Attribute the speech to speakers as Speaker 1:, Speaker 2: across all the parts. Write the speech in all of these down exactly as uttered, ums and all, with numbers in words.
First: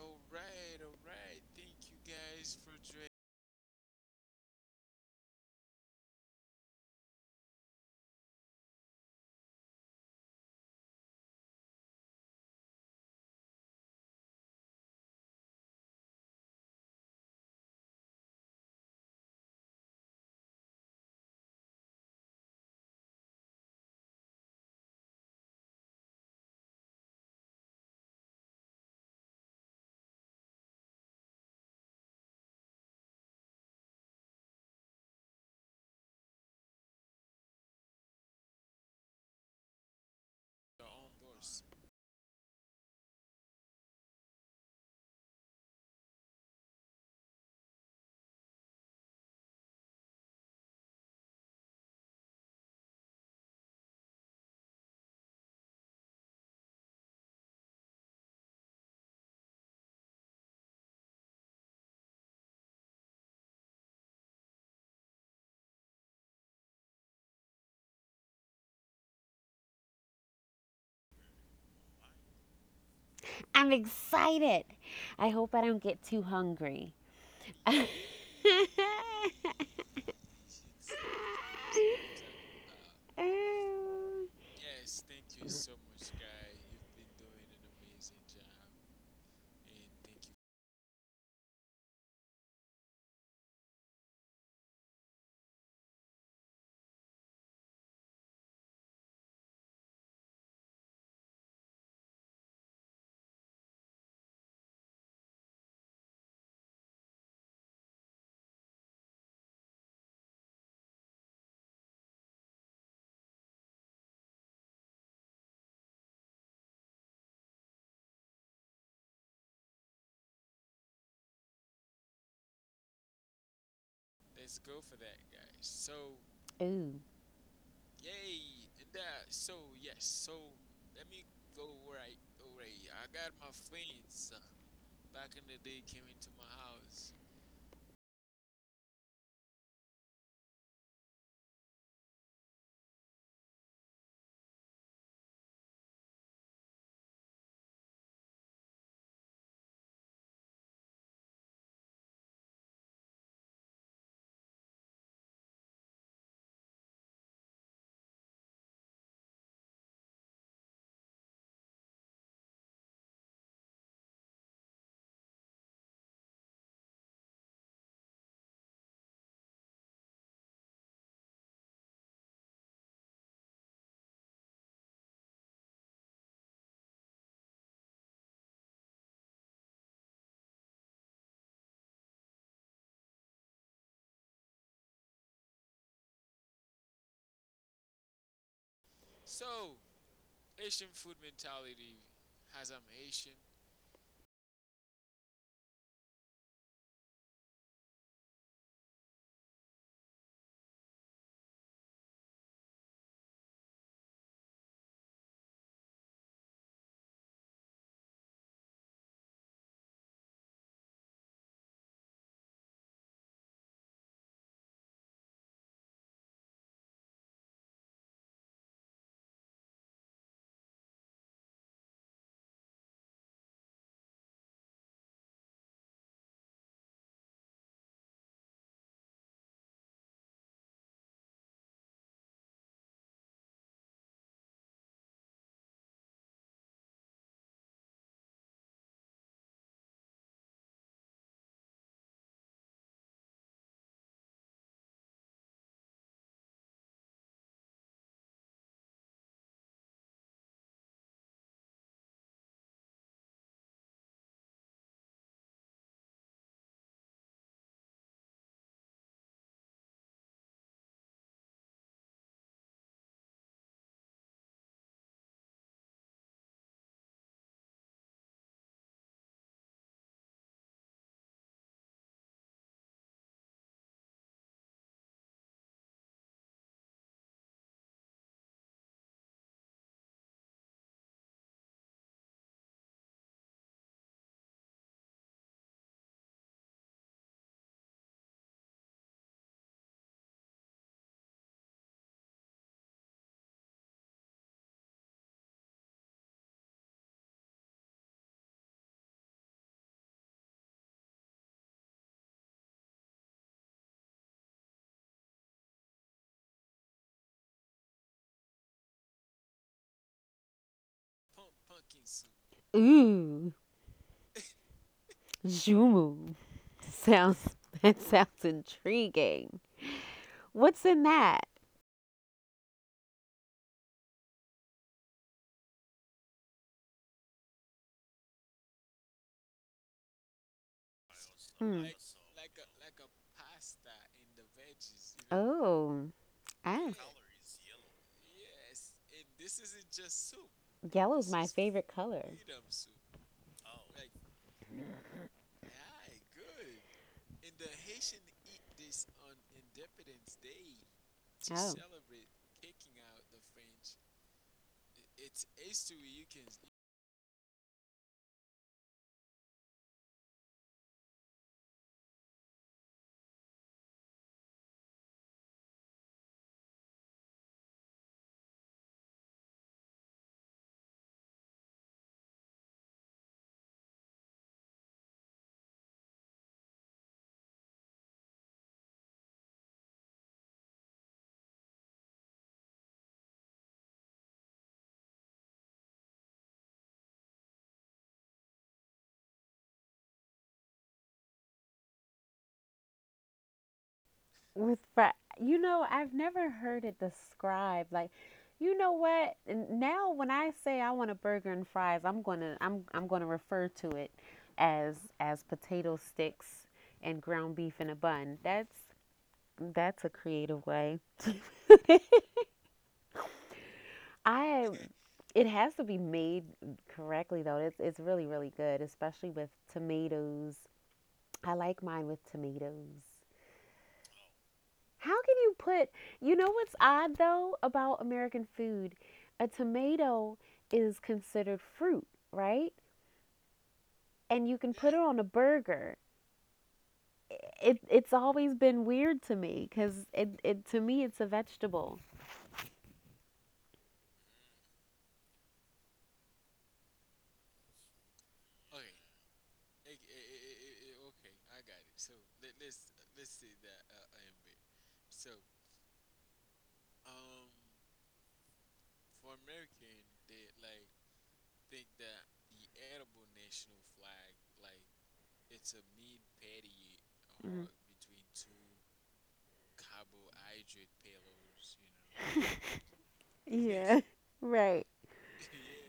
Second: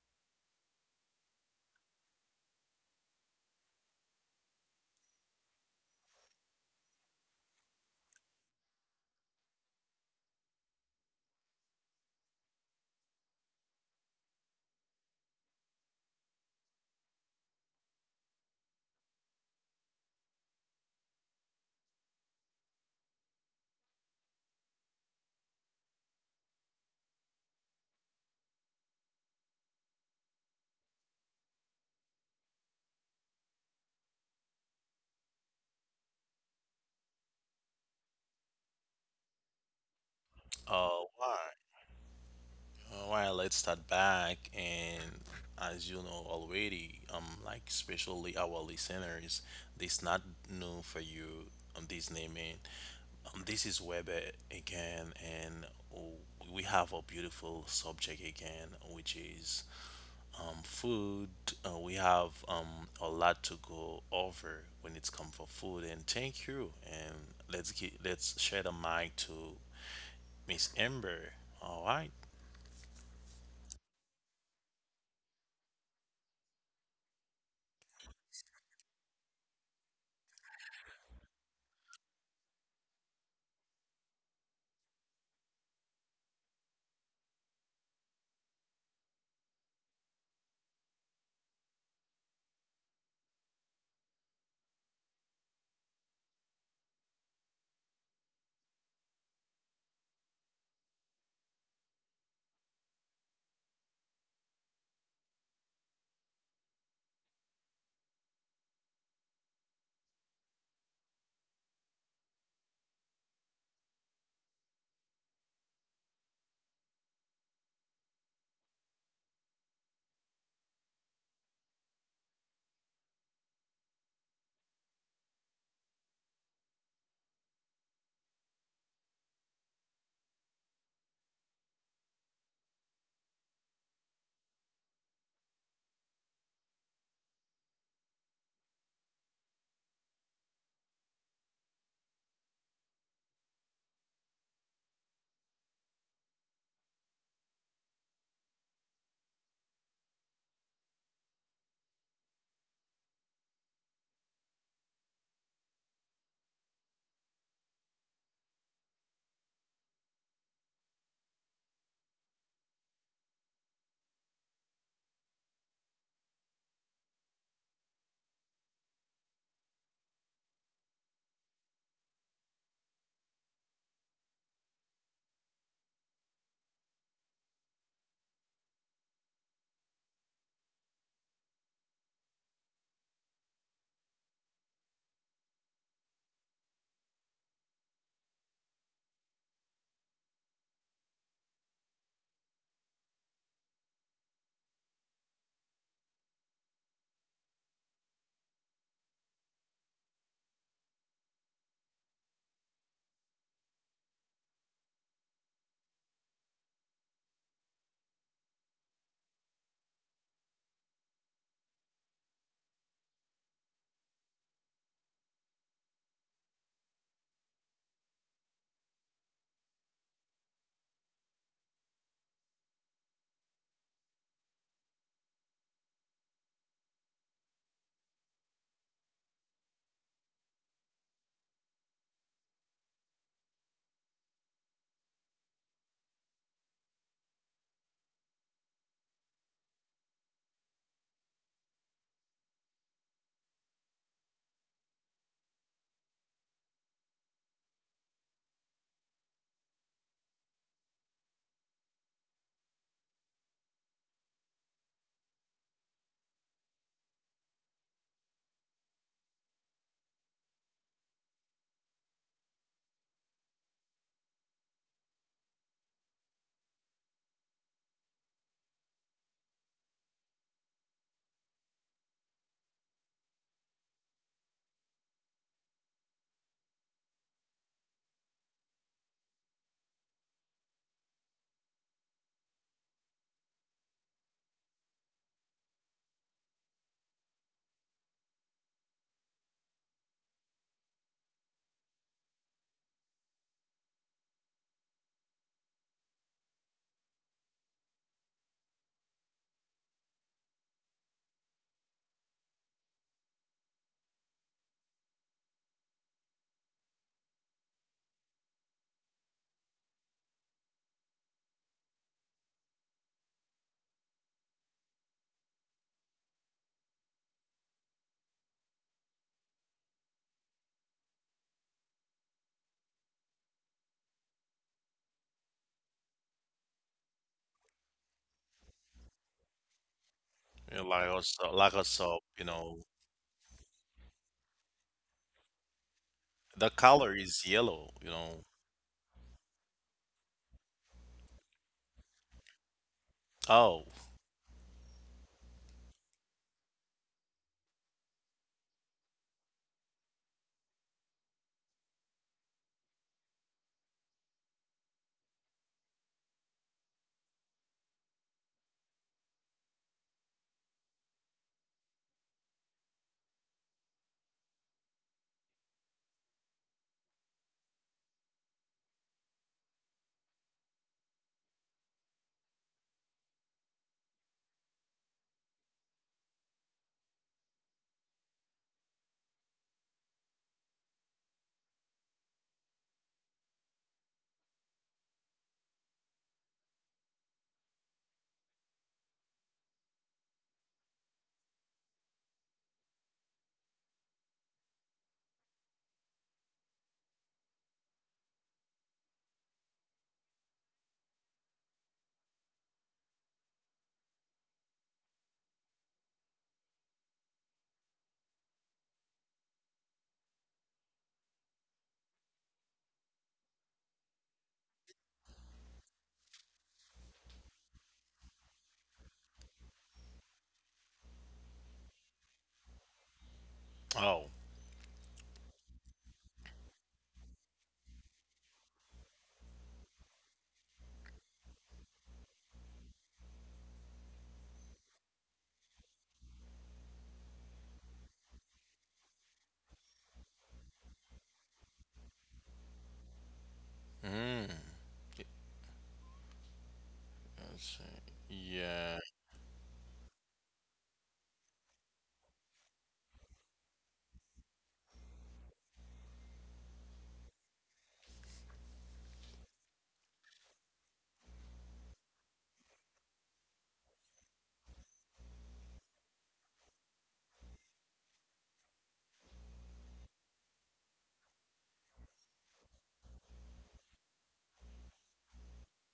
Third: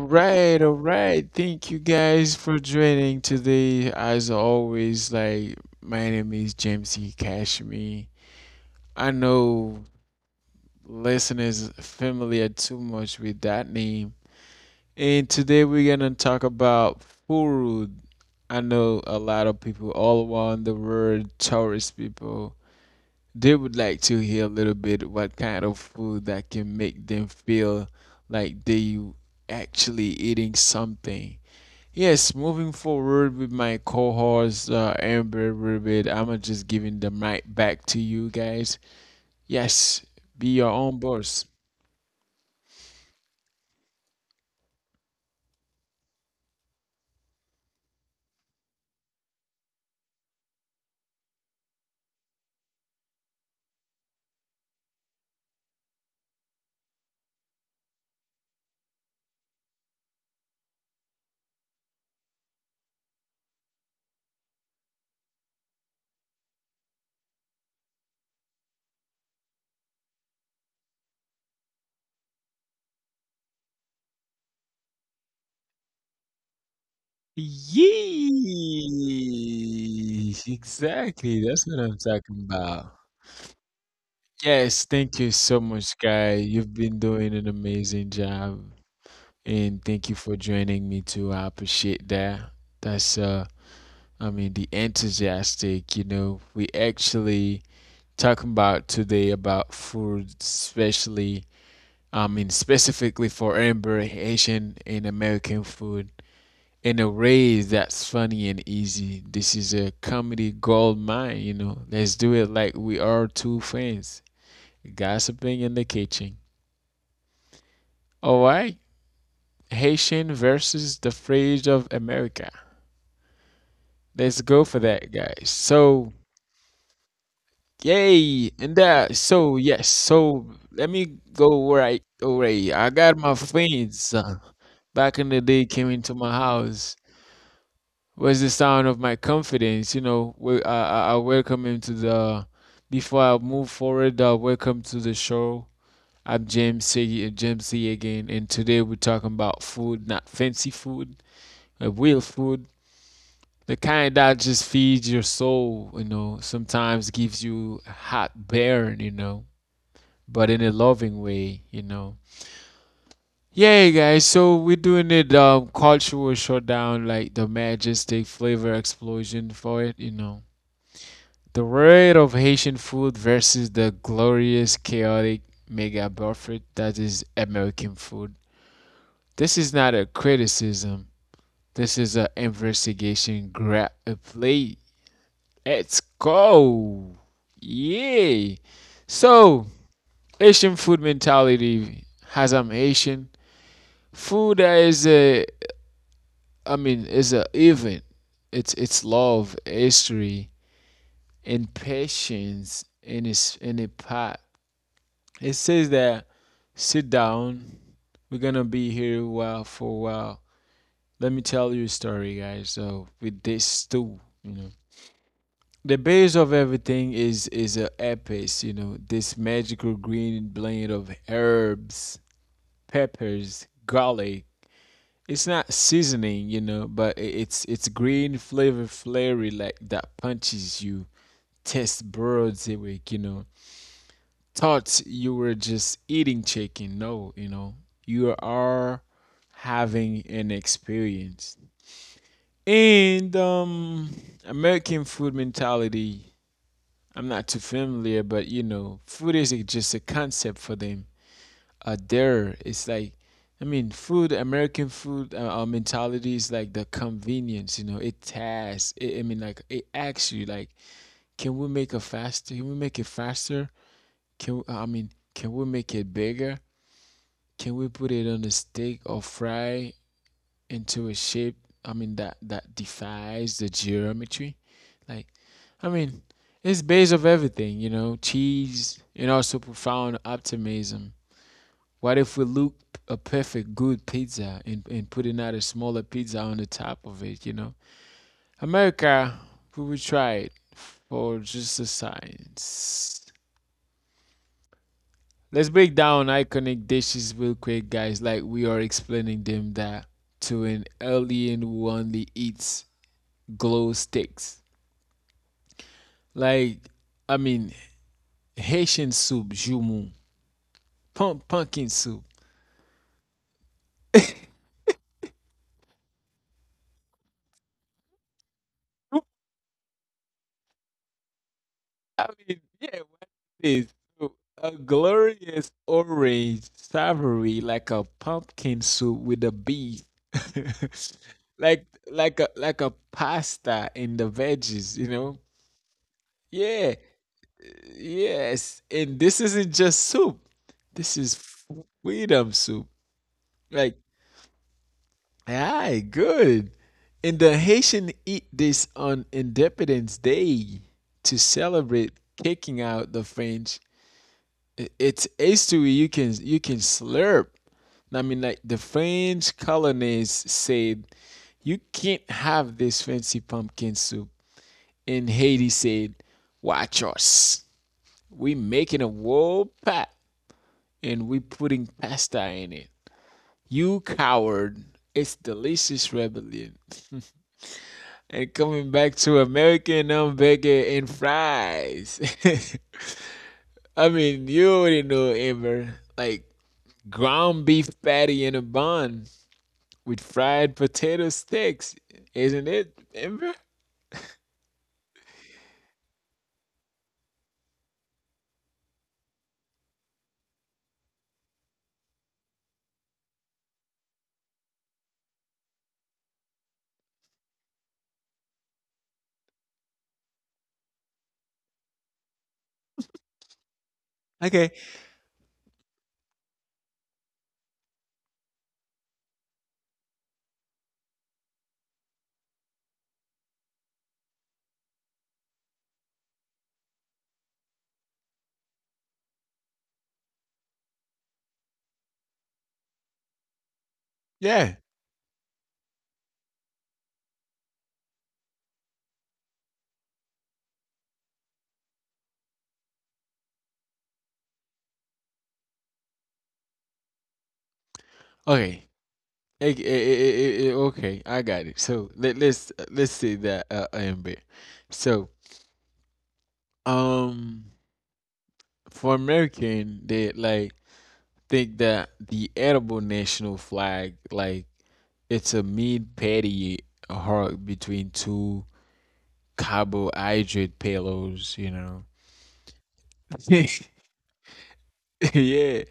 Speaker 1: right, all right. Thank you guys for joining today. As always, like my name is James E. Cashme. I know listeners familiar too much with that name. And today we're gonna talk about food. I know a lot of people all around the world, tourist people, they would like to hear a little bit what kind of food that can make them feel like they actually eating something. Yes, moving forward with my co-host uh, Amber Rubid, I'm just giving the mic back to you guys. Yes, be your own
Speaker 2: Oh,
Speaker 1: boss.
Speaker 2: why? Uh, let's start back and as you know already, um, like especially our listeners, this not new for you on this naming. Um, this is Weber again, and oh, we have a beautiful subject again, which is um food. Uh, we have um a lot to go over when it's come for food, and thank you. And let's get let's share the mic to Miss Amber. All right.
Speaker 3: I'm excited. I hope I don't get too hungry.
Speaker 1: Yee! Exactly. That's what I'm talking about.
Speaker 3: Ooh.
Speaker 1: Yes, thank you so much, guy. You've been doing an amazing job. And thank you for joining me too. I appreciate that. That's uh I mean, the enthusiastic, you know. We actually talking about today about food, especially I mean specifically for Amber Haitian and American food. In a way that's funny and easy. This is a comedy gold mine, you know. Let's do it like we are two friends gossiping in the kitchen. All right, Haitian versus the phrase of America. Let's go for that, guys. So,
Speaker 3: Ooh.
Speaker 1: yay, and that. So, yes. So, let me go right away. I got my friends uh, back in the day came into my house. Was the sound of my confidence, you know? We, I, I welcome him to the. Before I move forward, uh, welcome to the show. I'm James C. James C. again, and today we're talking about food, not fancy food, uh, real food. The kind that just feeds your soul, you know, sometimes gives you a hot burn, you know, but in a loving way, you know. Yeah, guys, so we're doing it um cultural shutdown, like the majestic flavor explosion for it, you know. The rate of Haitian food versus the glorious, chaotic mega buffet that is American food. This is not a criticism. This is an investigation. Grab a plate. Let's go. Yay. So, Asian food mentality has I'm Asian. Food that is a, I mean, is a event. It's it's love, history, and patience in its in a pot. It says that sit down. We're gonna be here a while for a while. Let me tell you a story, guys. So with this stew, you know, the base of everything is is a epic, you know, this magical green blend of herbs, peppers, garlic. It's not seasoning, you know, but it's it's green flavor flavory like that punches you. Test birds awake, you know. Thought you were just eating chicken. No, you know, you are having an experience. And um American food mentality I'm not too familiar, but you know, food is a- just a concept for them. Uh, there, it's like, I mean, food, American food, uh, our mentality is like the convenience, you know, it tasks, it, I mean, like, it asks you, like, can we make it faster? Can we make it faster? Can, we- I mean, can we make it bigger? Can we put it on a steak or fry into a shape, I mean, that that defies the geometry, like, I mean, it's base of everything, you know cheese and also profound optimism. What if we look a perfect good pizza and, and putting out a smaller pizza on the top of it you know America, we will try it for just the science. Let's break down iconic dishes real quick, guys, like we are explaining them that to an alien who only eats glow sticks. Like, I mean, Haitian soup, jumu, pump, pumpkin soup.
Speaker 3: Ooh! Jumu. Sounds that sounds
Speaker 1: I
Speaker 3: intriguing. What's in that?
Speaker 1: mean, yeah, what is this? So, a glorious orange savory, like a pumpkin soup with a beef,
Speaker 2: Yeah, like also, like
Speaker 1: like
Speaker 3: Hmm.
Speaker 2: also,
Speaker 1: like
Speaker 2: you
Speaker 1: a like
Speaker 2: know,
Speaker 1: a pasta and the veggies, you know?
Speaker 3: Oh.
Speaker 2: the
Speaker 3: Ah,
Speaker 1: Yeah,
Speaker 3: coloring.
Speaker 2: color is yellow, you know.
Speaker 1: yes. And this isn't just soup. This
Speaker 3: Yellow's This
Speaker 1: is
Speaker 3: my is favorite color.
Speaker 1: freedom
Speaker 3: Freedom
Speaker 1: soup.
Speaker 3: soup.
Speaker 2: Oh,
Speaker 1: Like aye, good. And the Haitian eat this on Independence Day to
Speaker 3: It's Oh.
Speaker 1: celebrate kicking out the French. I- It's history you can you can slurp. I mean, like the French colonists said, you can't have this fancy pumpkin soup. And Haiti said, watch us. We making a whole pot and we putting pasta in it. You coward. It's delicious rebellion. And coming back to American um, burger and fries. I mean, you already know, Amber. Like ground beef patty in a bun with fried potato sticks, isn't it, Amber?
Speaker 3: With fri- you know, I've never heard it described. Like, you know what? N- Now when I say I want a burger and fries, I'm gonna I'm I'm gonna refer to it as as potato sticks and ground beef in a bun. That's that's a creative way.
Speaker 1: Okay,
Speaker 3: I it has to be made correctly though. It's it's really really good, especially with tomatoes. I like mine with tomatoes.
Speaker 2: oh.
Speaker 3: How can you put, You know what's odd though about American food? A tomato is considered fruit, right? And you can
Speaker 1: yeah.
Speaker 3: put it on a burger. It, It's always been weird to me because, it, it, to me, it's a vegetable.
Speaker 2: Mm. Let's see.
Speaker 1: Okay,
Speaker 2: Yeah.
Speaker 1: Eh, eh, eh, eh, eh, okay, I got it. So let, let's let's see that, uh, Amber. So um, for American, they, like, think that the edible national flag, like, it's a meat patty
Speaker 3: You.
Speaker 1: hard
Speaker 3: Mhm. are
Speaker 1: between two carbohydrate payloads, you know.
Speaker 3: between two. Yeah. Right.
Speaker 1: yeah.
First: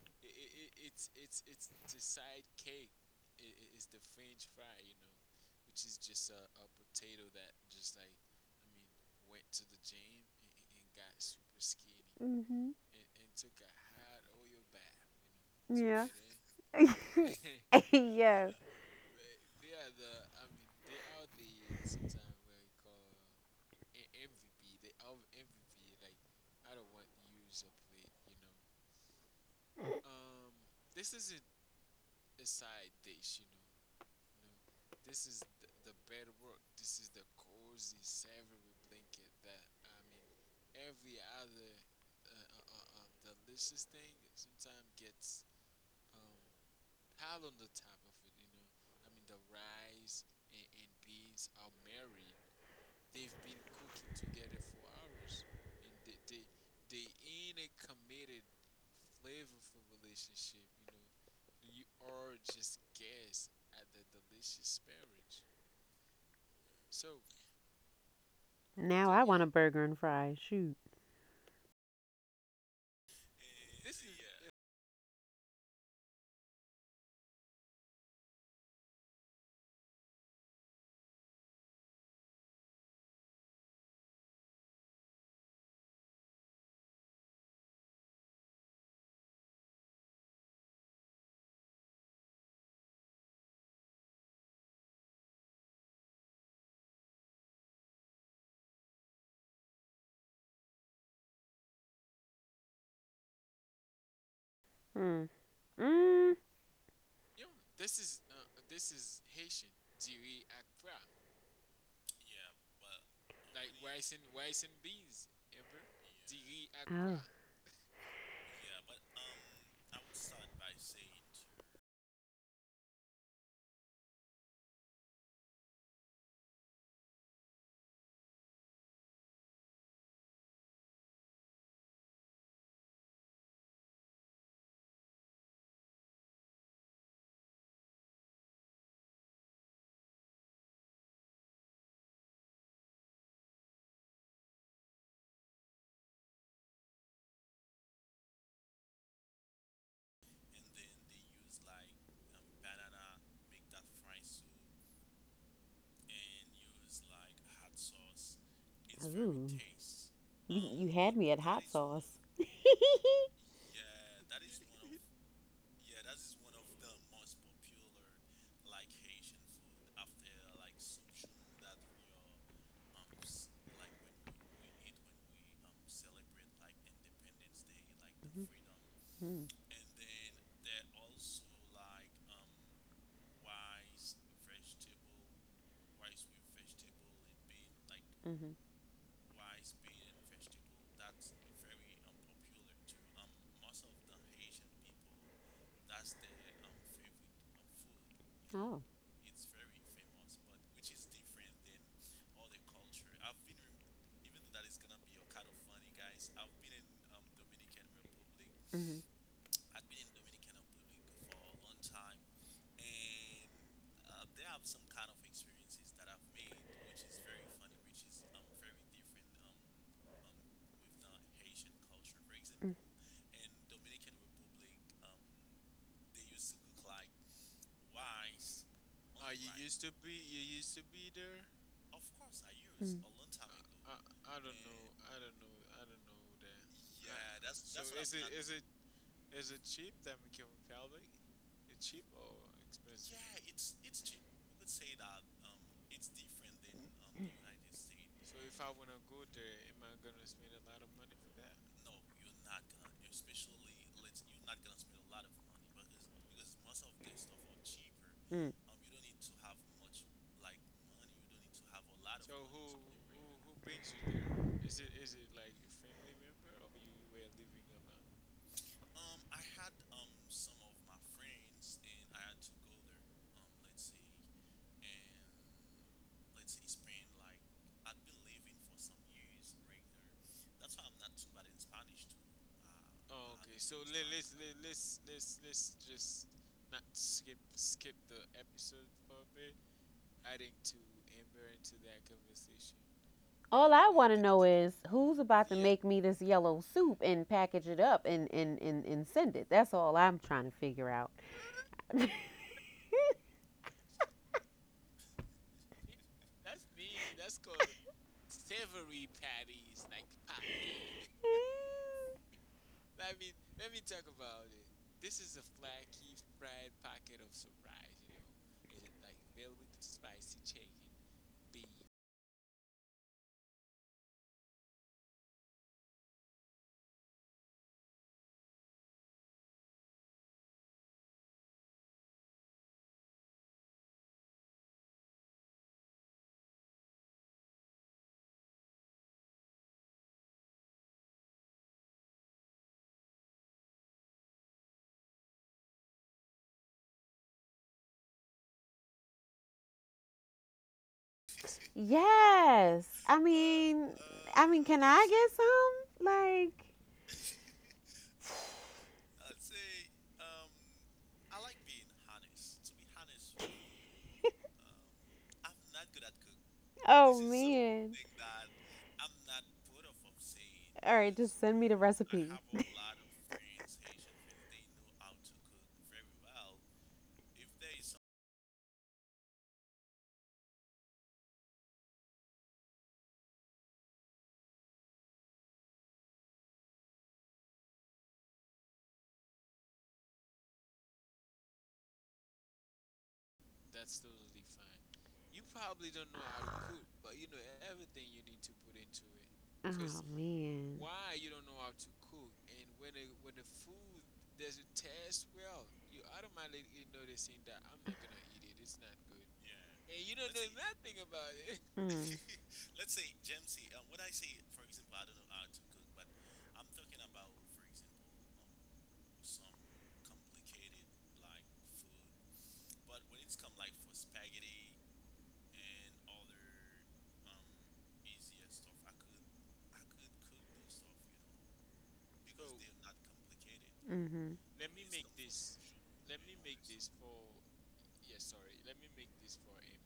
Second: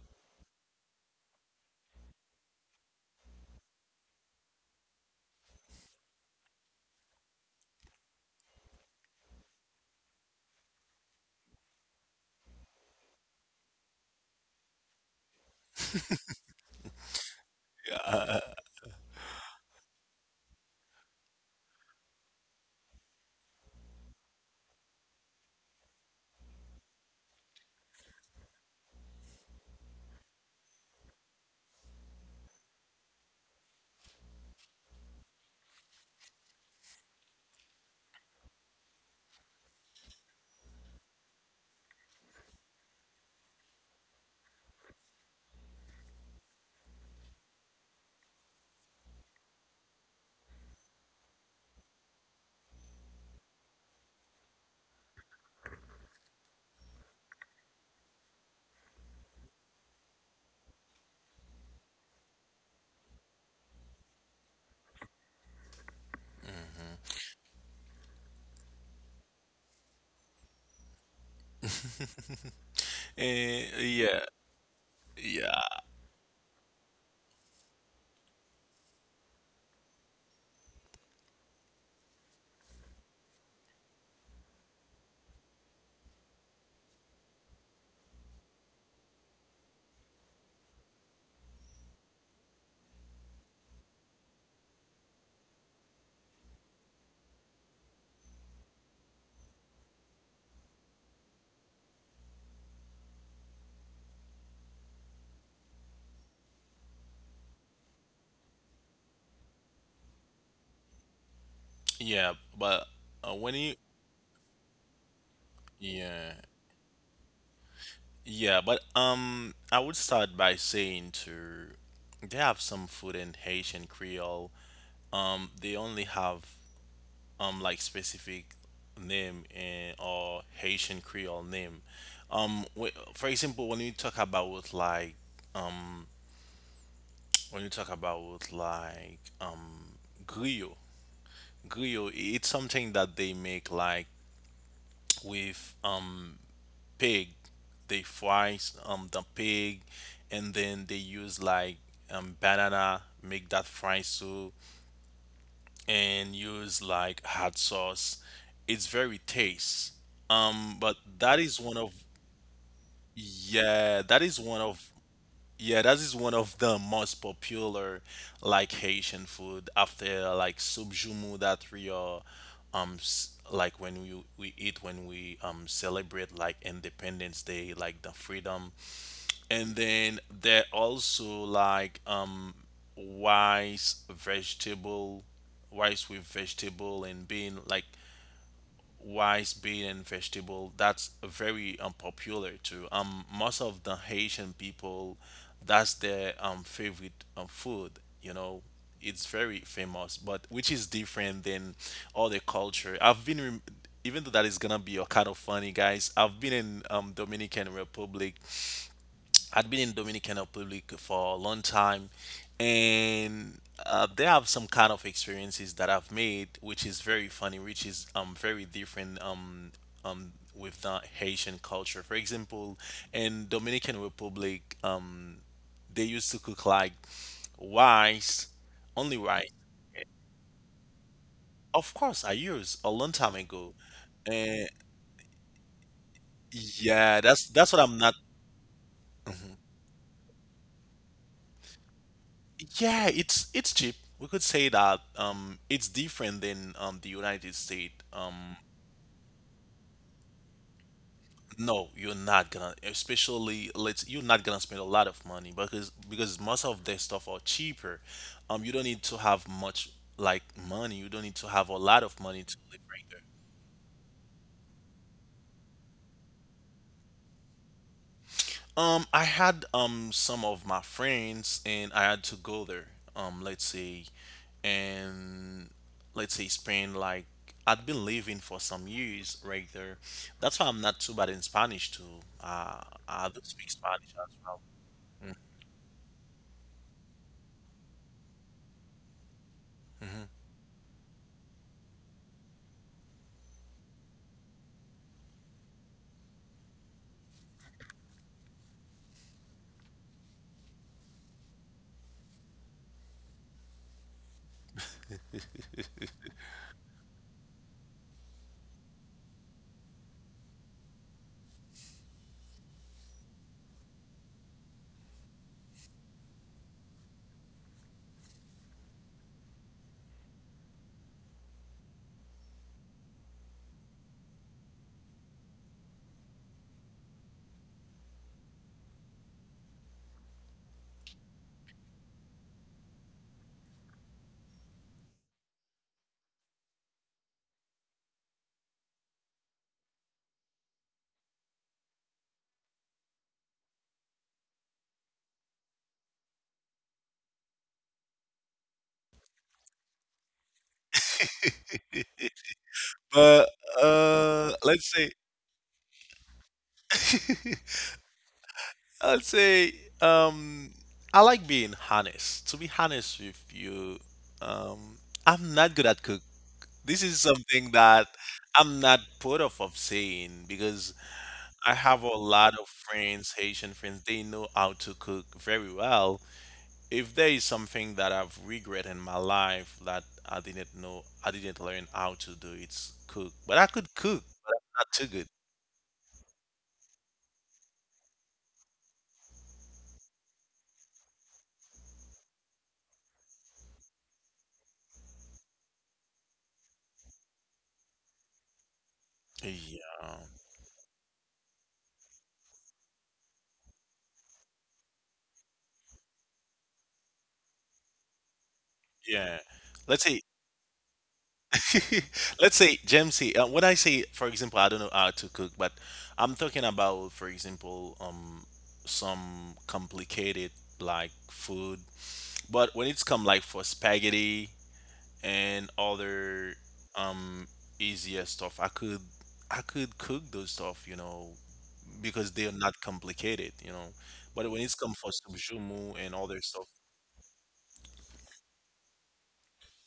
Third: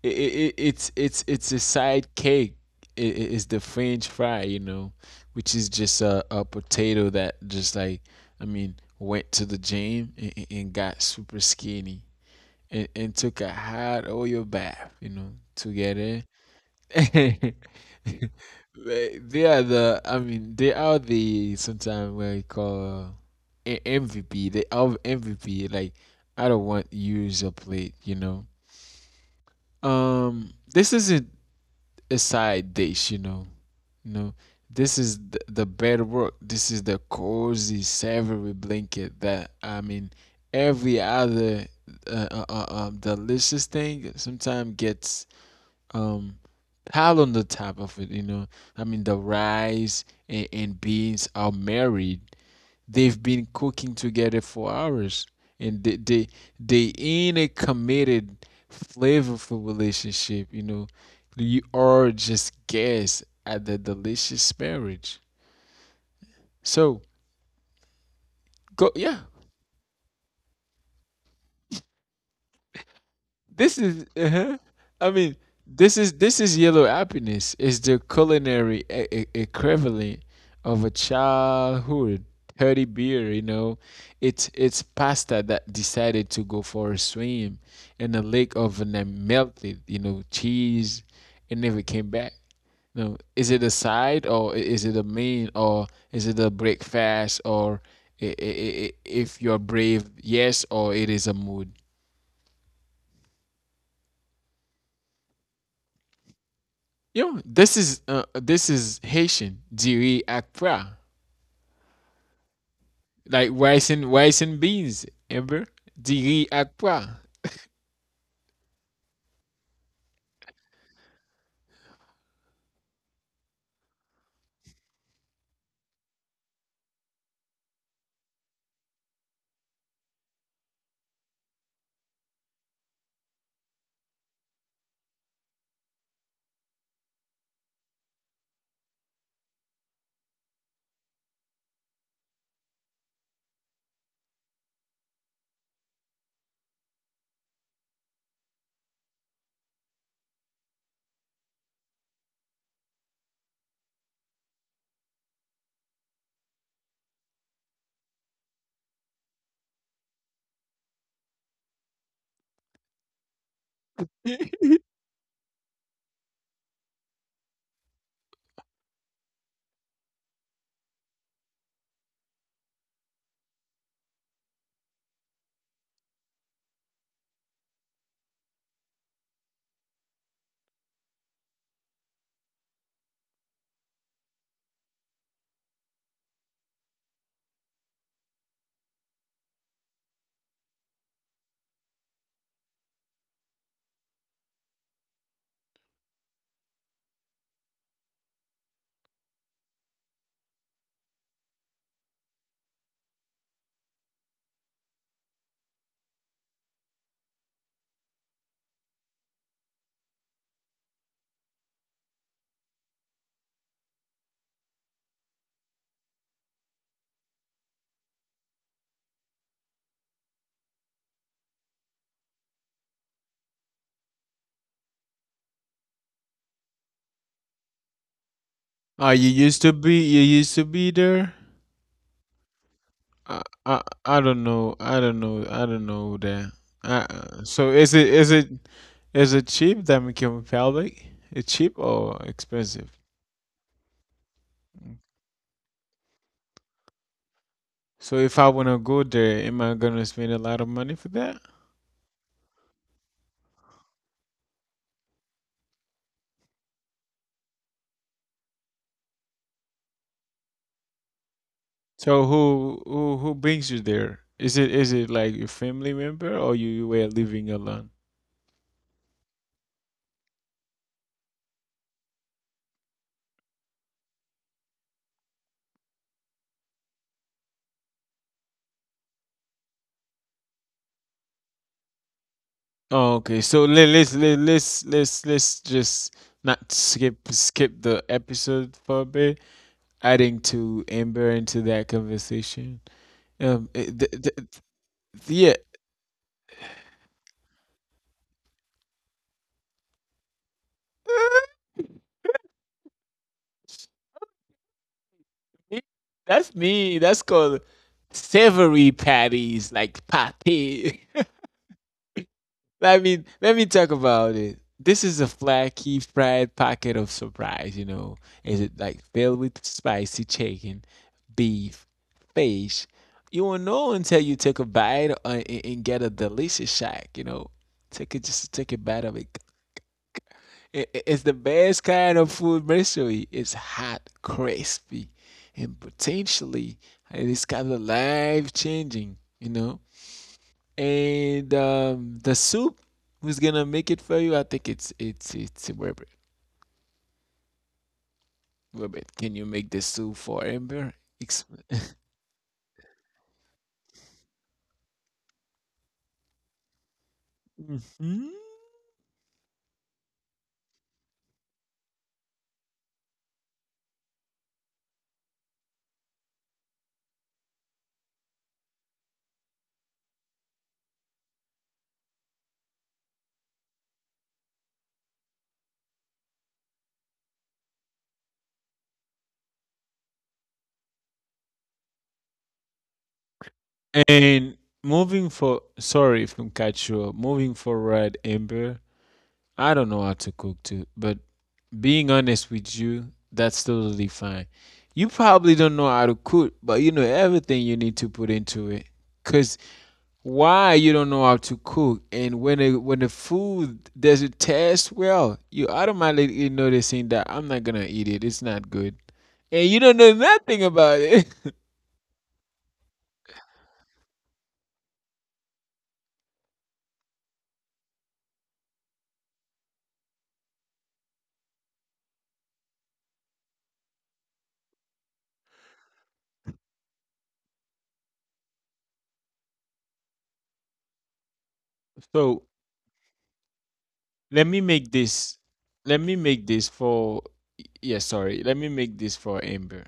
Speaker 1: It, it, it's it's it's a side cake. It, it's the French fry, you know, which is just a, a potato that just like, I mean, went to the gym and, and got super skinny
Speaker 3: Hmm.
Speaker 1: and, and took a hot oil bath, you know, to get
Speaker 3: Yeah.
Speaker 1: in.
Speaker 3: Then yes.
Speaker 1: They, they are the, I mean, they are the sometimes what you call a- M V P. They are M V P. Like, I don't want use a plate, you know. Um, this isn't a side dish, you know. No, this is the, the bed work. This is the cozy, savory blanket that, I mean, every other uh, uh, uh, um, delicious thing sometimes gets um pile on the top of it you know I mean the rice and, and beans are married. They've been cooking together for hours, and they, they they in a committed flavorful relationship you know you are just guests at the delicious marriage. So go,
Speaker 3: Now
Speaker 1: yeah.
Speaker 3: I want a burger and fries. Shoot.
Speaker 2: Eh,
Speaker 1: This is,
Speaker 2: yeah,
Speaker 1: uh-huh. I mean,
Speaker 2: yeah,
Speaker 1: this is this is yellow happiness. It's the culinary e- e- equivalent of a childhood thirty beer. You know, it's it's pasta that decided to go for a swim in a lake of and then melted. You know, cheese and never came back. No, is it a side or i- is it a main or is it a breakfast or i- i- i- i- if you're brave, yes, or it is a mood.
Speaker 3: Mm. Mm.
Speaker 1: Yo, this is uh, this is Haitian diri ak pra,
Speaker 2: yeah. But uh,
Speaker 1: like
Speaker 2: when you,
Speaker 1: rice and rice and beans. Remember
Speaker 2: yeah,
Speaker 1: diri ak pra.
Speaker 3: Oh.
Speaker 2: yeah. But um, I would start by saying to, they have some food in Haitian Creole. Um, they only have um like specific name and or Haitian Creole name. Um, wh- for example, when you talk about like when you talk about like um griot, griot, it's something that they make like with um pig. They fry um the pig, and then they use like um banana make that fry soup and use like hot sauce. It's very
Speaker 3: Ooh.
Speaker 2: taste.
Speaker 3: You,
Speaker 2: Um,
Speaker 3: you
Speaker 2: but
Speaker 3: had me
Speaker 2: that
Speaker 3: at
Speaker 2: is
Speaker 3: hot
Speaker 2: one of
Speaker 3: sauce.
Speaker 2: Yeah, that is one of yeah, that is one of the most popular like Haitian food after like soup jumu that we are um s- like when we we eat when we um celebrate like Independence Day, like the freedom.
Speaker 3: Mm,
Speaker 2: And then there also like um rice, vegetable, rice with vegetable and bean like
Speaker 3: mhm.
Speaker 2: rice, bean, and vegetable. That's very unpopular too. Um, most of the Haitian people, that's their um favorite um, food. You know,
Speaker 3: Oh,
Speaker 2: it's very famous, but which is different than other culture. I've been rem- even though that is gonna be a kind of funny, guys. I've been in um Dominican Republic.
Speaker 3: mhm.
Speaker 2: I'd been in Dominican Republic for a long time, and uh, they have some kind of experiences that I've made, which is very funny, which is um very different um um with the Haitian culture. For example, in Dominican Republic, um they used to cook like rice,
Speaker 1: Oh,
Speaker 2: only
Speaker 1: you
Speaker 2: rice.
Speaker 1: used to be you used to be there.
Speaker 2: Of course, I used
Speaker 3: Mm,
Speaker 2: a
Speaker 3: mm,
Speaker 2: long time
Speaker 1: I,
Speaker 2: ago,
Speaker 1: I I don't
Speaker 2: and
Speaker 1: know. I don't know. I don't know that. Uh,
Speaker 2: yeah,
Speaker 1: uh,
Speaker 2: that's
Speaker 1: so
Speaker 2: that's what
Speaker 1: is
Speaker 2: I'm
Speaker 1: it
Speaker 2: not.
Speaker 1: is it is it cheap Dominican Republic? It's cheap or expensive?
Speaker 2: Yeah, it's it's cheap. We could say that um, it's different than um, the United States.
Speaker 1: So if I
Speaker 2: Um,
Speaker 1: wanna go there, am I gonna spend a lot of money for that?
Speaker 2: no, you're not gonna, especially let's you're not gonna spend a lot of money because because most of their stuff are cheaper.
Speaker 3: mm.
Speaker 2: Um, you don't need to have much like money. You don't need to have a lot of
Speaker 1: So
Speaker 2: money to live
Speaker 1: who
Speaker 2: right.
Speaker 1: who who brings you there? Is it is it like your family member or you, you were living alone?
Speaker 2: Um, I had um some of my friends and I had to go there. Um, let's say, and let's say spend like I'd been living for some years right there. That's why I'm not too bad in Spanish too. Uh,
Speaker 1: Oh,
Speaker 2: I
Speaker 1: okay.
Speaker 2: do
Speaker 1: So
Speaker 2: speak
Speaker 1: let,
Speaker 2: Spanish
Speaker 1: let's
Speaker 2: as
Speaker 1: let,
Speaker 2: well.
Speaker 1: let's let's let's just not skip skip the episode for a bit, adding to Amber into that conversation. Um,
Speaker 3: All I
Speaker 1: it- th-
Speaker 3: want to
Speaker 1: th-
Speaker 3: know
Speaker 1: th-
Speaker 3: is who's about
Speaker 1: yeah.
Speaker 3: to make me this yellow soup and package it up and and, and, and send it. That's all I'm trying to figure out.
Speaker 1: That's me. That's called savory patties, like patty. let me let me talk about it. This is a flaky fried pocket of surprise, you know. Is it like filled with spicy chicken, beef, fish? You won't know until you take a bite uh, and, and get a delicious shack, you know. Take it just take a bite of it. It- it- It's the best kind of food mystery. It's hot, crispy, and potentially uh, it's kind of life changing, you know and um, the soup who's gonna make it for you. I think it's it's it's Robert. Robert, can you make the soup for Amber? Ex-
Speaker 3: Yes. I
Speaker 2: But
Speaker 3: mean, I
Speaker 2: uh,
Speaker 3: mean, can
Speaker 2: let's
Speaker 3: I
Speaker 2: say,
Speaker 3: get some? Like,
Speaker 1: Mhm.
Speaker 2: let's say, um, I like being honest. To be honest with you, um, I'm not good at cooking. This is
Speaker 3: oh
Speaker 2: something
Speaker 3: man.
Speaker 2: that I'm not put off of saying because
Speaker 3: All right, just send me
Speaker 2: I
Speaker 3: the I
Speaker 2: have a
Speaker 3: recipe.
Speaker 2: lot of friends, Haitian friends, they know how to cook very well. If there is something that I've regret in my life that I didn't know, I didn't learn how to do, it's cook. But I could cook, but
Speaker 1: And
Speaker 2: I'm not too good.
Speaker 1: moving for sorry if I'm catch you moving forward, Amber. I don't know how to cook too, but being honest with you, that's totally fine. You probably don't know how to cook, but you know everything you need to put into it. Cause
Speaker 3: So
Speaker 2: Yeah.
Speaker 1: why
Speaker 3: man.
Speaker 1: you don't know how to cook, and when it, when the food doesn't taste well, you automatically noticing that I'm not gonna eat it. It's not good,
Speaker 2: Yeah.
Speaker 1: and you don't
Speaker 2: Let's
Speaker 1: know
Speaker 2: say
Speaker 1: nothing about it.
Speaker 3: Food.
Speaker 2: let's say, Jamesy, uh, when I say, for example, I don't know how to cook, but I'm talking about, for example, um, some complicated like food. But when it's come like for spaghetti and other um easier stuff, I could I could cook those stuff, you know, because
Speaker 1: so
Speaker 2: they are not complicated, you know.
Speaker 3: Mm.
Speaker 1: let
Speaker 2: But
Speaker 1: me
Speaker 2: when it's
Speaker 1: make
Speaker 2: come for
Speaker 1: this.
Speaker 2: subjumu
Speaker 1: Let
Speaker 2: and
Speaker 1: me
Speaker 2: other
Speaker 1: make
Speaker 2: stuff,
Speaker 1: this for. Yeah, sorry. Let me make this for Amber.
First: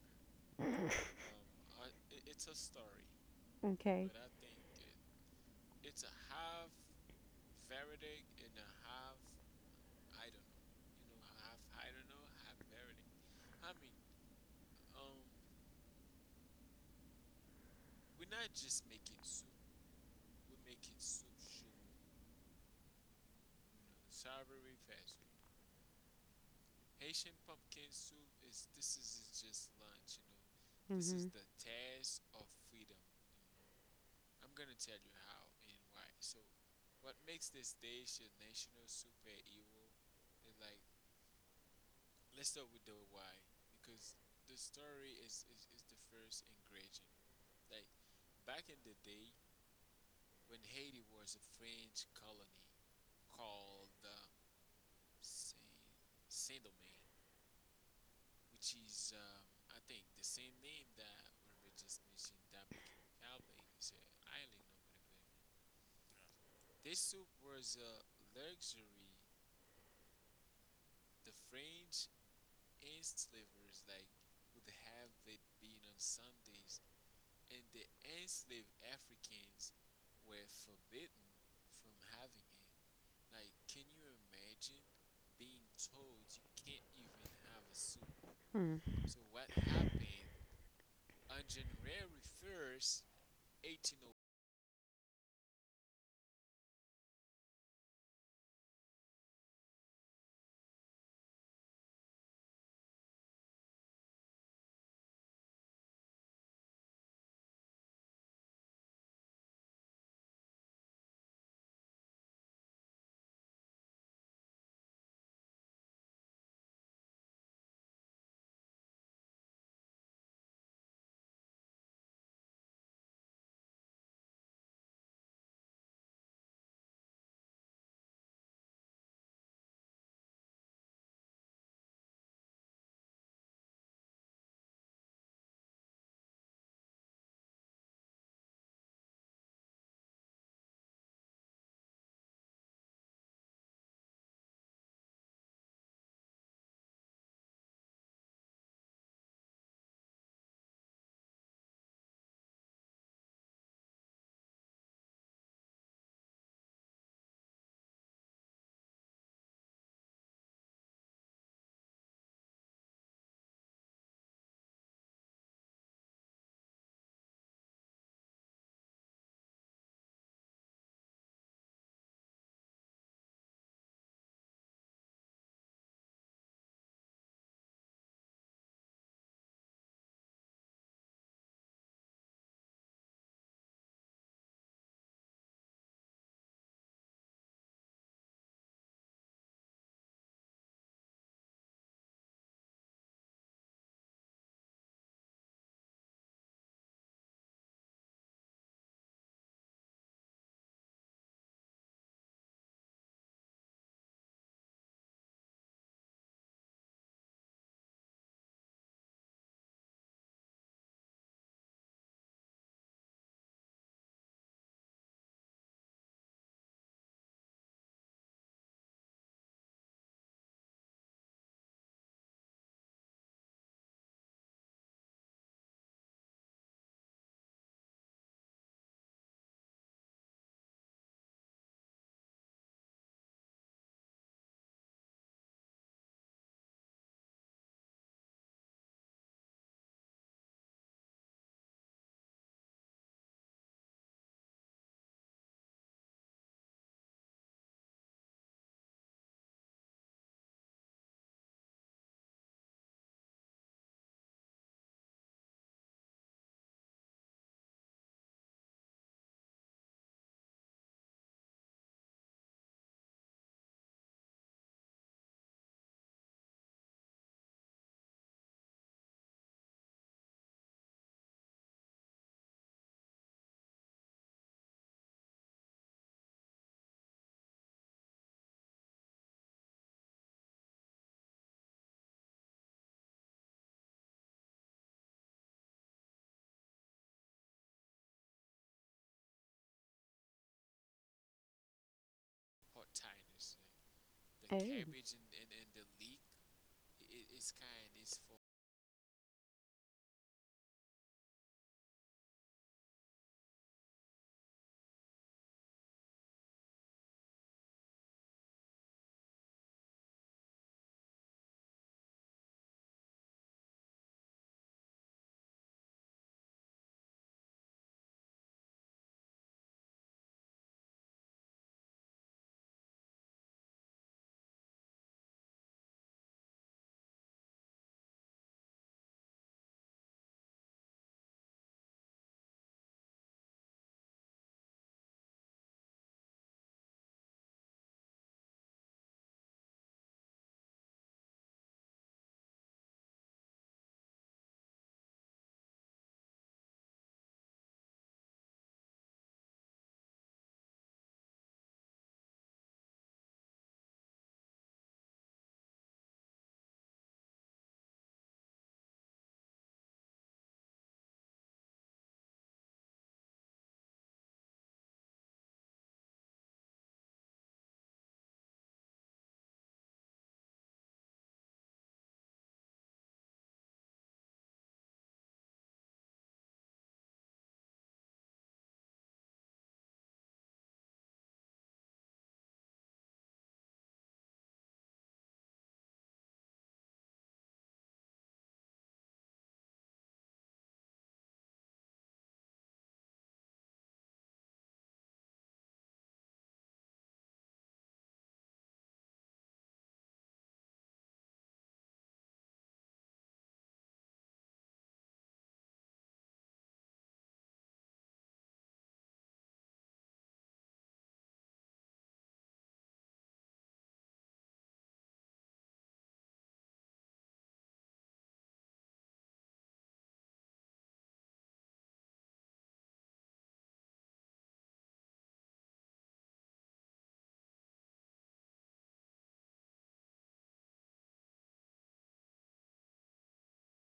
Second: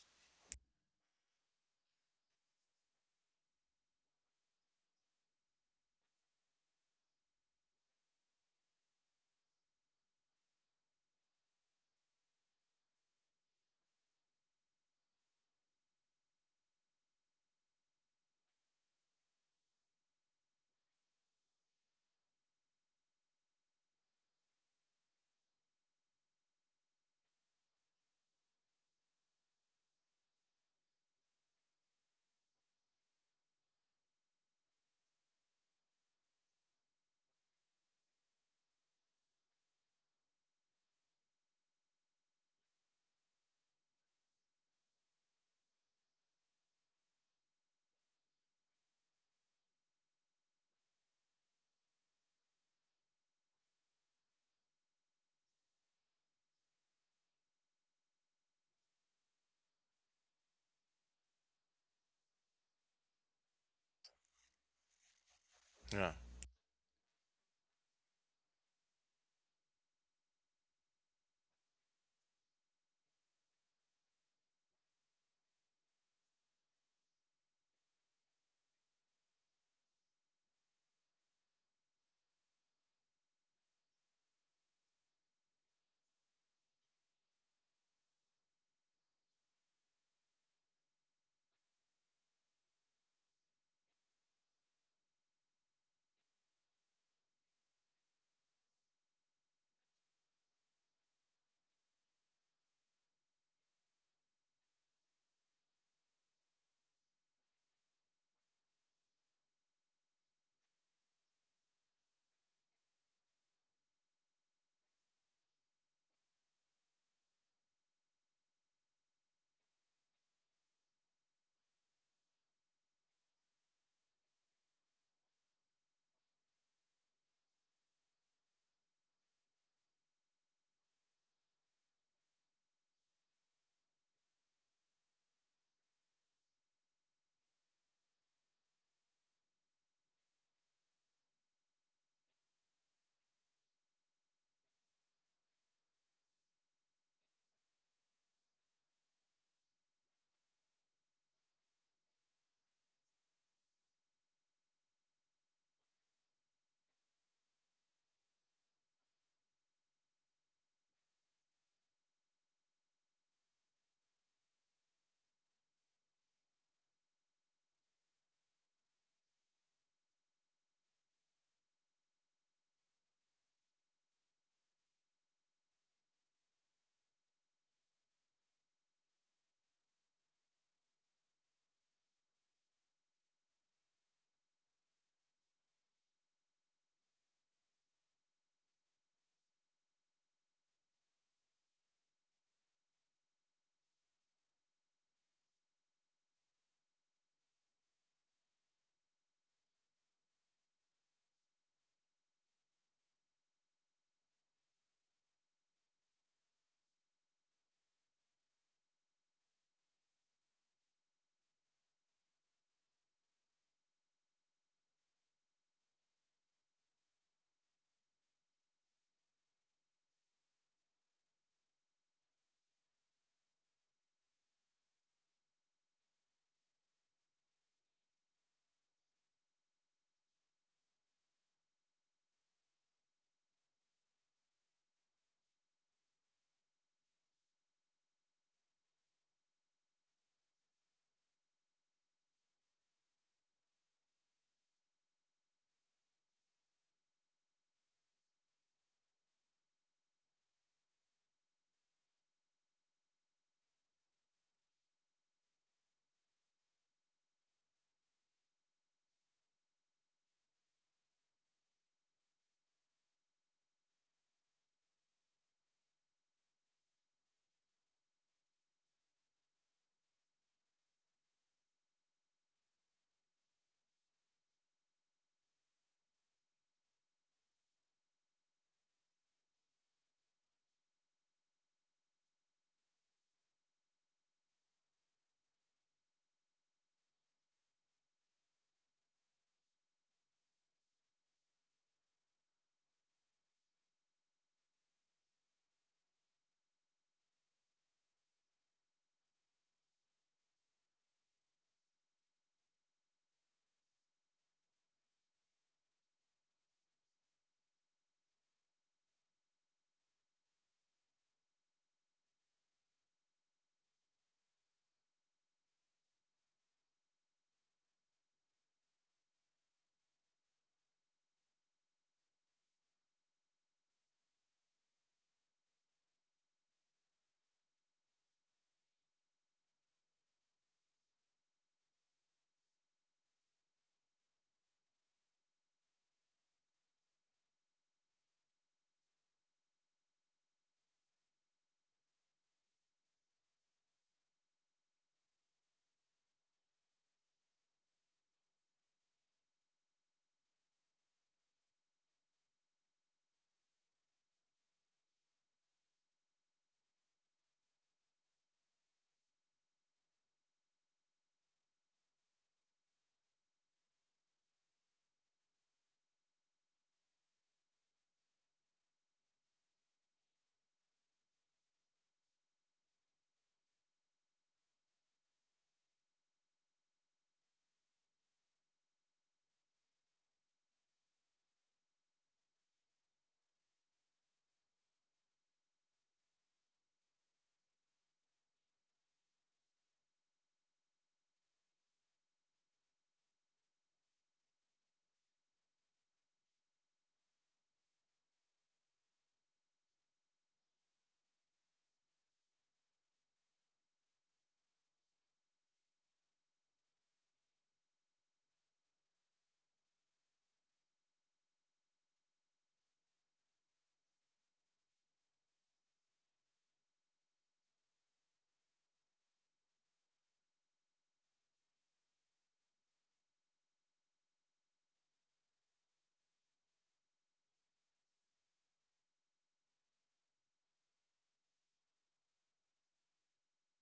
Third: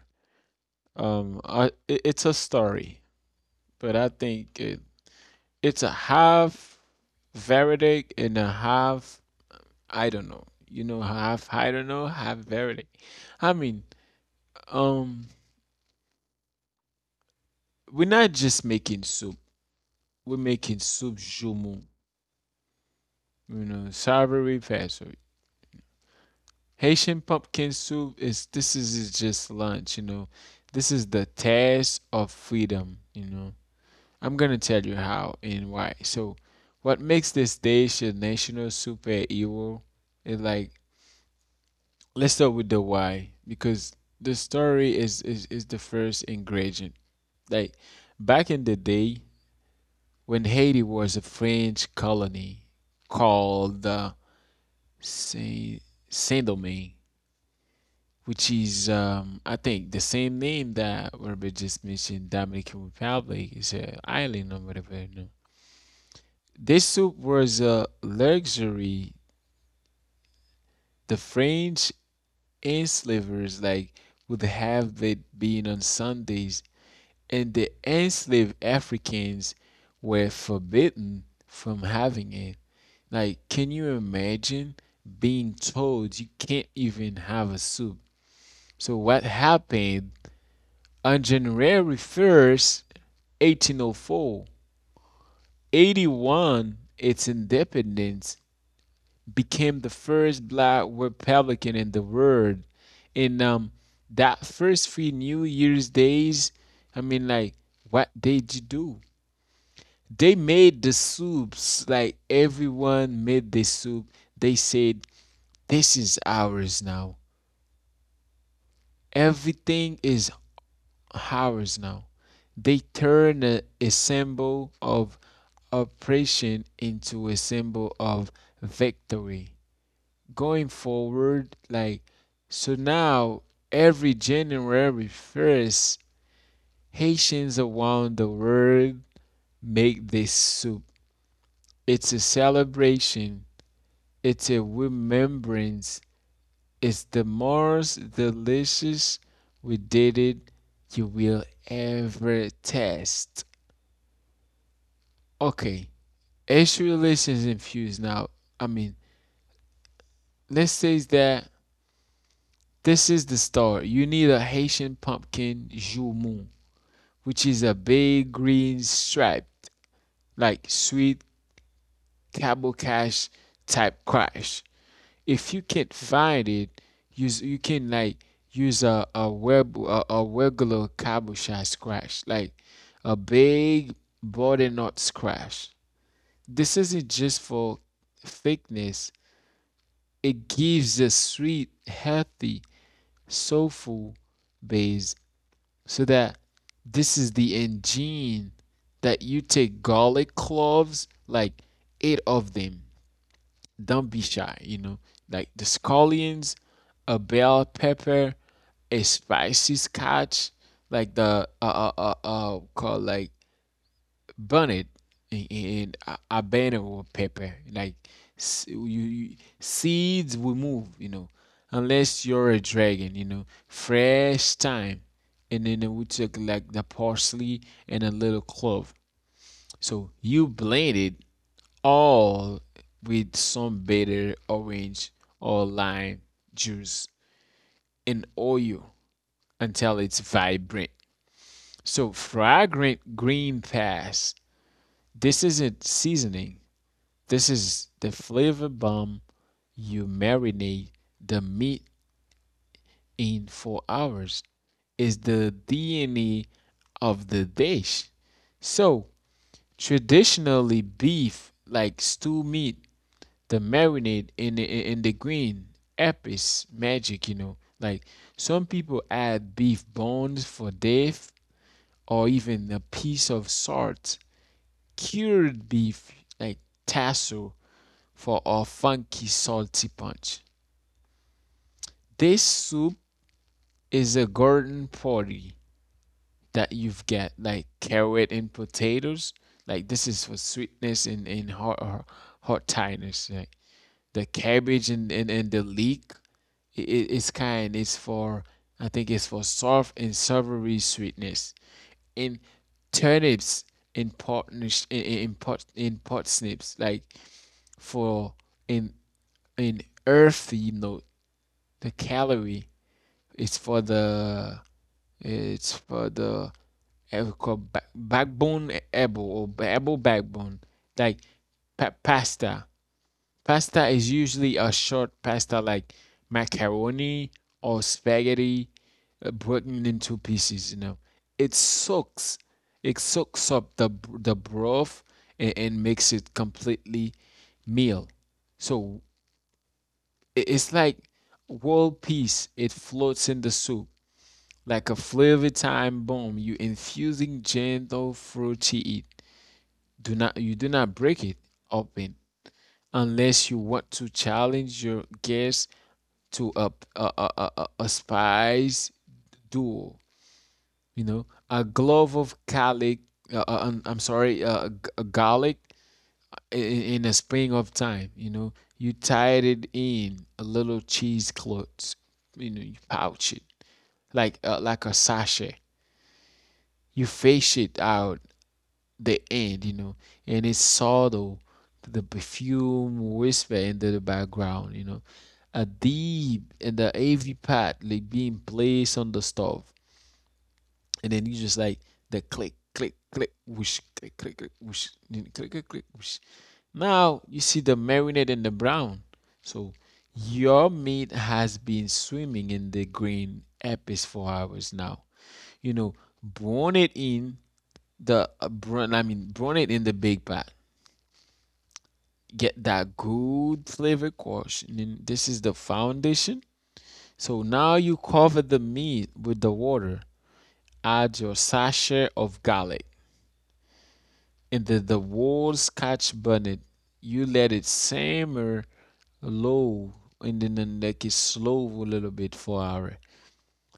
Speaker 3: Mm-hmm.
Speaker 1: Um, I, it, it's a story, but I
Speaker 3: Okay.
Speaker 1: think it, it's a half verdict and a half I don't know. You know, half I don't know, half verdict. I mean, um, we're not just making soup. We're making soup jumu. You know, savory vessel. Haitian pumpkin soup is this is is just lunch. You know, this is the test of freedom. You know, I'm gonna tell you how and why. So, what makes this dish a national superhero is like let's start with the why because the story is is, is the first ingredient. Like back in the day when Haiti was a French colony called uh, Saint Saint Domingue, which is um, I think the same name that Robert just mentioned, Dominican Republic is an island or whatever. No?
Speaker 2: yeah,
Speaker 1: This soup was a luxury the French enslavers like would have it been on Sundays, and the enslaved Africans were forbidden from having it. Like, can you imagine being told you can't even have a soup?
Speaker 3: You know. Mm.
Speaker 1: So what happened on January first, four, eighty one, its independence became the first black Republican in the world. And um, That first three New Year's days, I mean, like, what did you do? They made the soups, like, everyone made the soup. They said, this is ours now. Everything is ours now. They turned a, a symbol of oppression into a symbol of victory. Going forward, like, so now every January first, Haitians around the world make this soup. It's a celebration, it's a remembrance, it's the most delicious we did it you will ever taste. Okay, Asian relations infused now. I mean, let's say that this is the start. You need a Haitian pumpkin jumu, which is a big green stripe, like sweet cable cash type crash. If you can't find it, use you can like use a a web a, a regular cable cash crash, like a big body knot scratch. This isn't just for thickness; it gives a sweet, healthy, soulful base. So that this is the engine, that you take garlic cloves, like eight of them. Don't be shy, you know, like the scallions, a bell pepper, a spicy scotch, like the uh uh uh, uh called like burn it in, in a, a banner or paper. Like s- you, you seeds will move, you know, unless you're a dragon, you know, fresh thyme. And then we took like the parsley and a little clove. So you blend it all with some bitter orange or lime juice and oil until it's vibrant. So fragrant green pass. This isn't seasoning. This is the flavor bomb. You marinate the meat in four hours. It's the D N A of the dish. So, traditionally beef like stew meat, the marinade in the, in the green app is magic, you know. Like some people add beef bones for depth or even a piece of salt, cured beef like tassel for our funky salty punch. This soup is a garden party, that you've got like carrot and potatoes. Like this is for sweetness and, and hot hot hot tightness. Like the cabbage and, and, and the leek, it it's kind. It's for I think it's for soft and savory sweetness. And turnips in pot in in pot in pot snips, like for in in earthy note the calorie. It's for the it's for the eh, called ba- backbone able or able backbone. Like pa- pasta. Pasta is usually a short pasta like macaroni or spaghetti, uh, broken into pieces, you know. It soaks it soaks up the the broth, and, and makes it completely meal. So i- it's like whole piece. It floats in the soup, like a flavor time bomb, you infusing gentle fruity it. Do not you do not break it open unless you want to challenge your guests to a a a, a, a- spice duel. You know, a glove of garlic. Uh, uh, um, I'm sorry, uh, g- uh, garlic in, in a spring of time. You know, you tied it in a little cheesecloth. You know, you pouch it, like uh, like a sachet. You fish it out the end, you know, and it's subtle, the perfume whisper into the background, you know, a deep and the A V pad like being placed on the stove, and then you just like the click, click, click, whoosh, click, click, click, whoosh, click, click, click, whoosh. Now you see the marinade and the brown, so your meat has been swimming in the green epis for hours now. You know, brown it in the uh, brown, I mean, brown it in the big pot. Get that good flavor quash. And then this is the foundation. So now you cover the meat with the water. Add your sachet of garlic and then the whole scotch bonnet. You let it simmer low, and then the neck is slow a little bit for an hour.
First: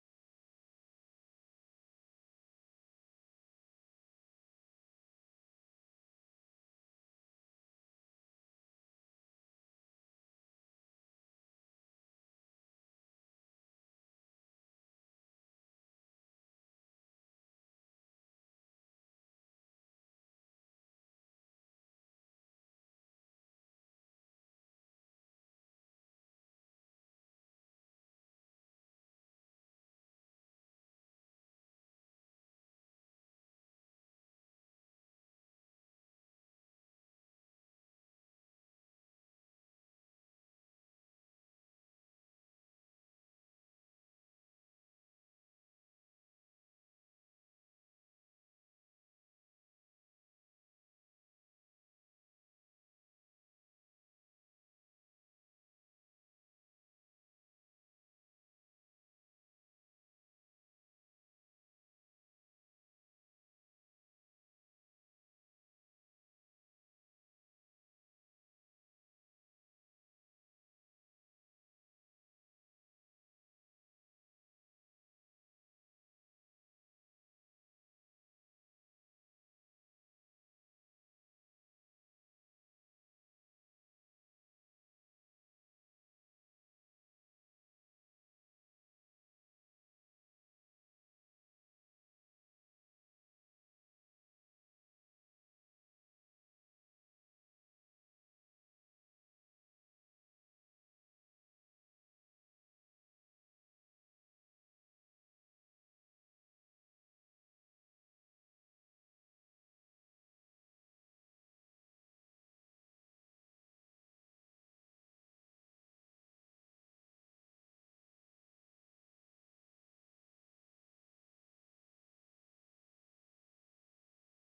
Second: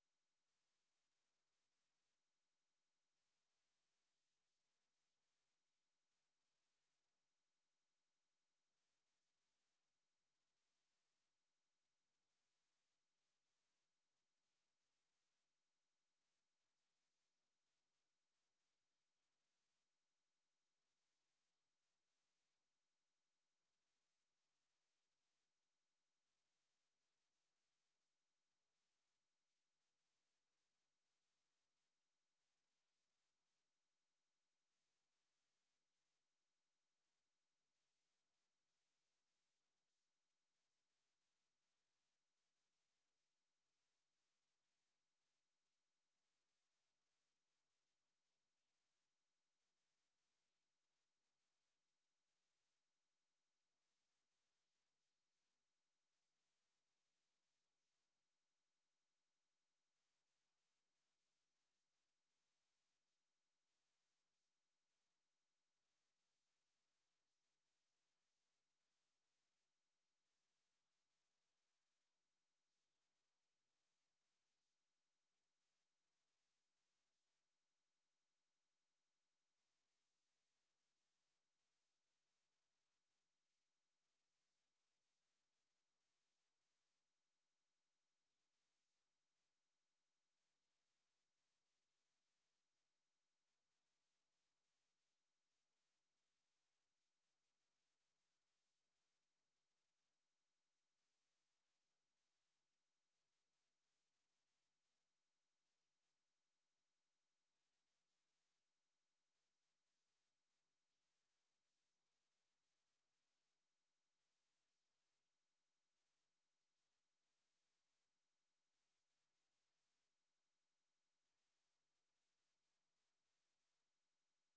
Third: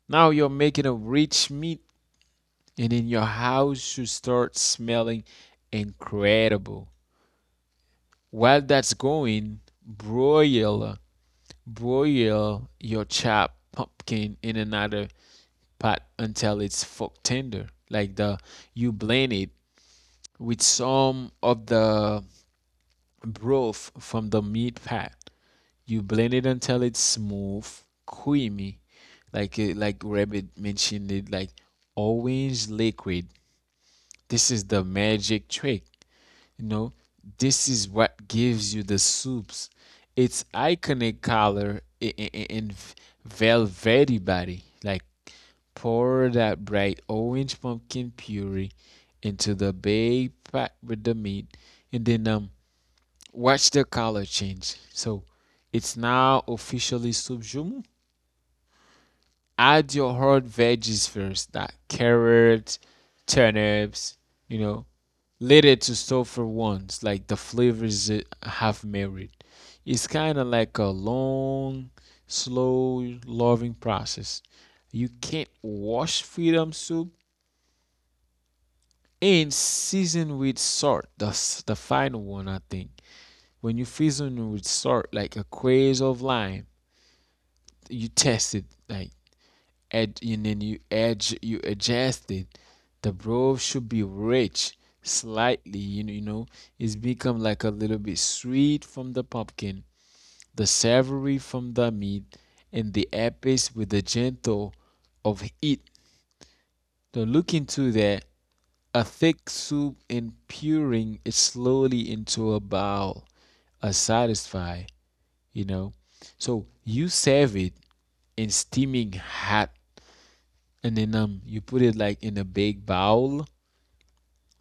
Speaker 1: Now you're making a rich meat, and then your house should start smelling incredible. While that's going, broil Broil your chopped pumpkin in another pot until it's fork tender. Like the You blend it with some of the broth from the meat pot. You blend it until it's smooth, creamy, like it, like Rabbit mentioned it, like orange liquid. This is the magic trick. You know, this is what gives you the soups. Its iconic color i- and velvety body. Like, pour that bright orange pumpkin puree into the big pot with the meat, and then um, watch the color change. So, it's now officially soup jumu. Add your whole veggies first, that carrot, turnips, you know, let it to soak for once, like the flavors uh, have married. It's kind of like a long, slow, loving process. You can't wash freedom soup and season with salt. That's the final one, I think. When you season with salt, like a craze of lime, you test it. Like ad- and then you edge you adjust it. The broth should be rich slightly, you know, you know it's become like a little bit sweet from the pumpkin, the savory from the meat, and the epic with the gentle of heat. So look into that a thick soup and puring it slowly into a bowl, a satisfy, you know. So you serve it in steaming hot, and then um you put it like in a big bowl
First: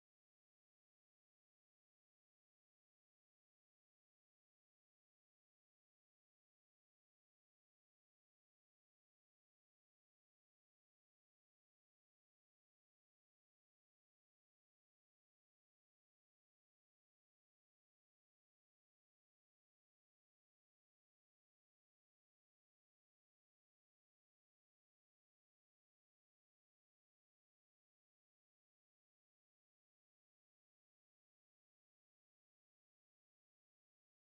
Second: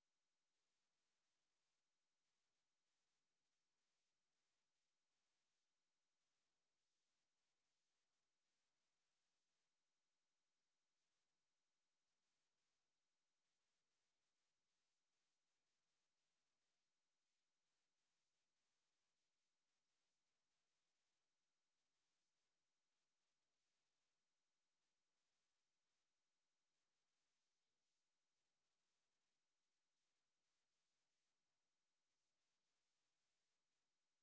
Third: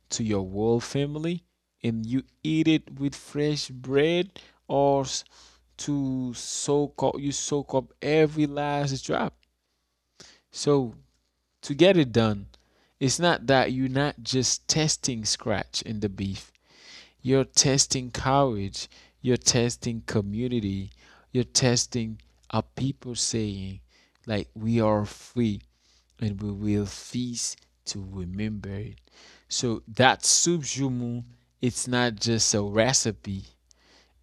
Speaker 1: to your whole family, and you eat it with fresh bread or to soak up, you soak up every last drop. So to get it done, it's not that you're not just testing scratch in the beef, you're testing courage, you're testing community, you're testing a people saying, like, we are free and we will feast to remember it. So that soup jumu, it's not just a recipe,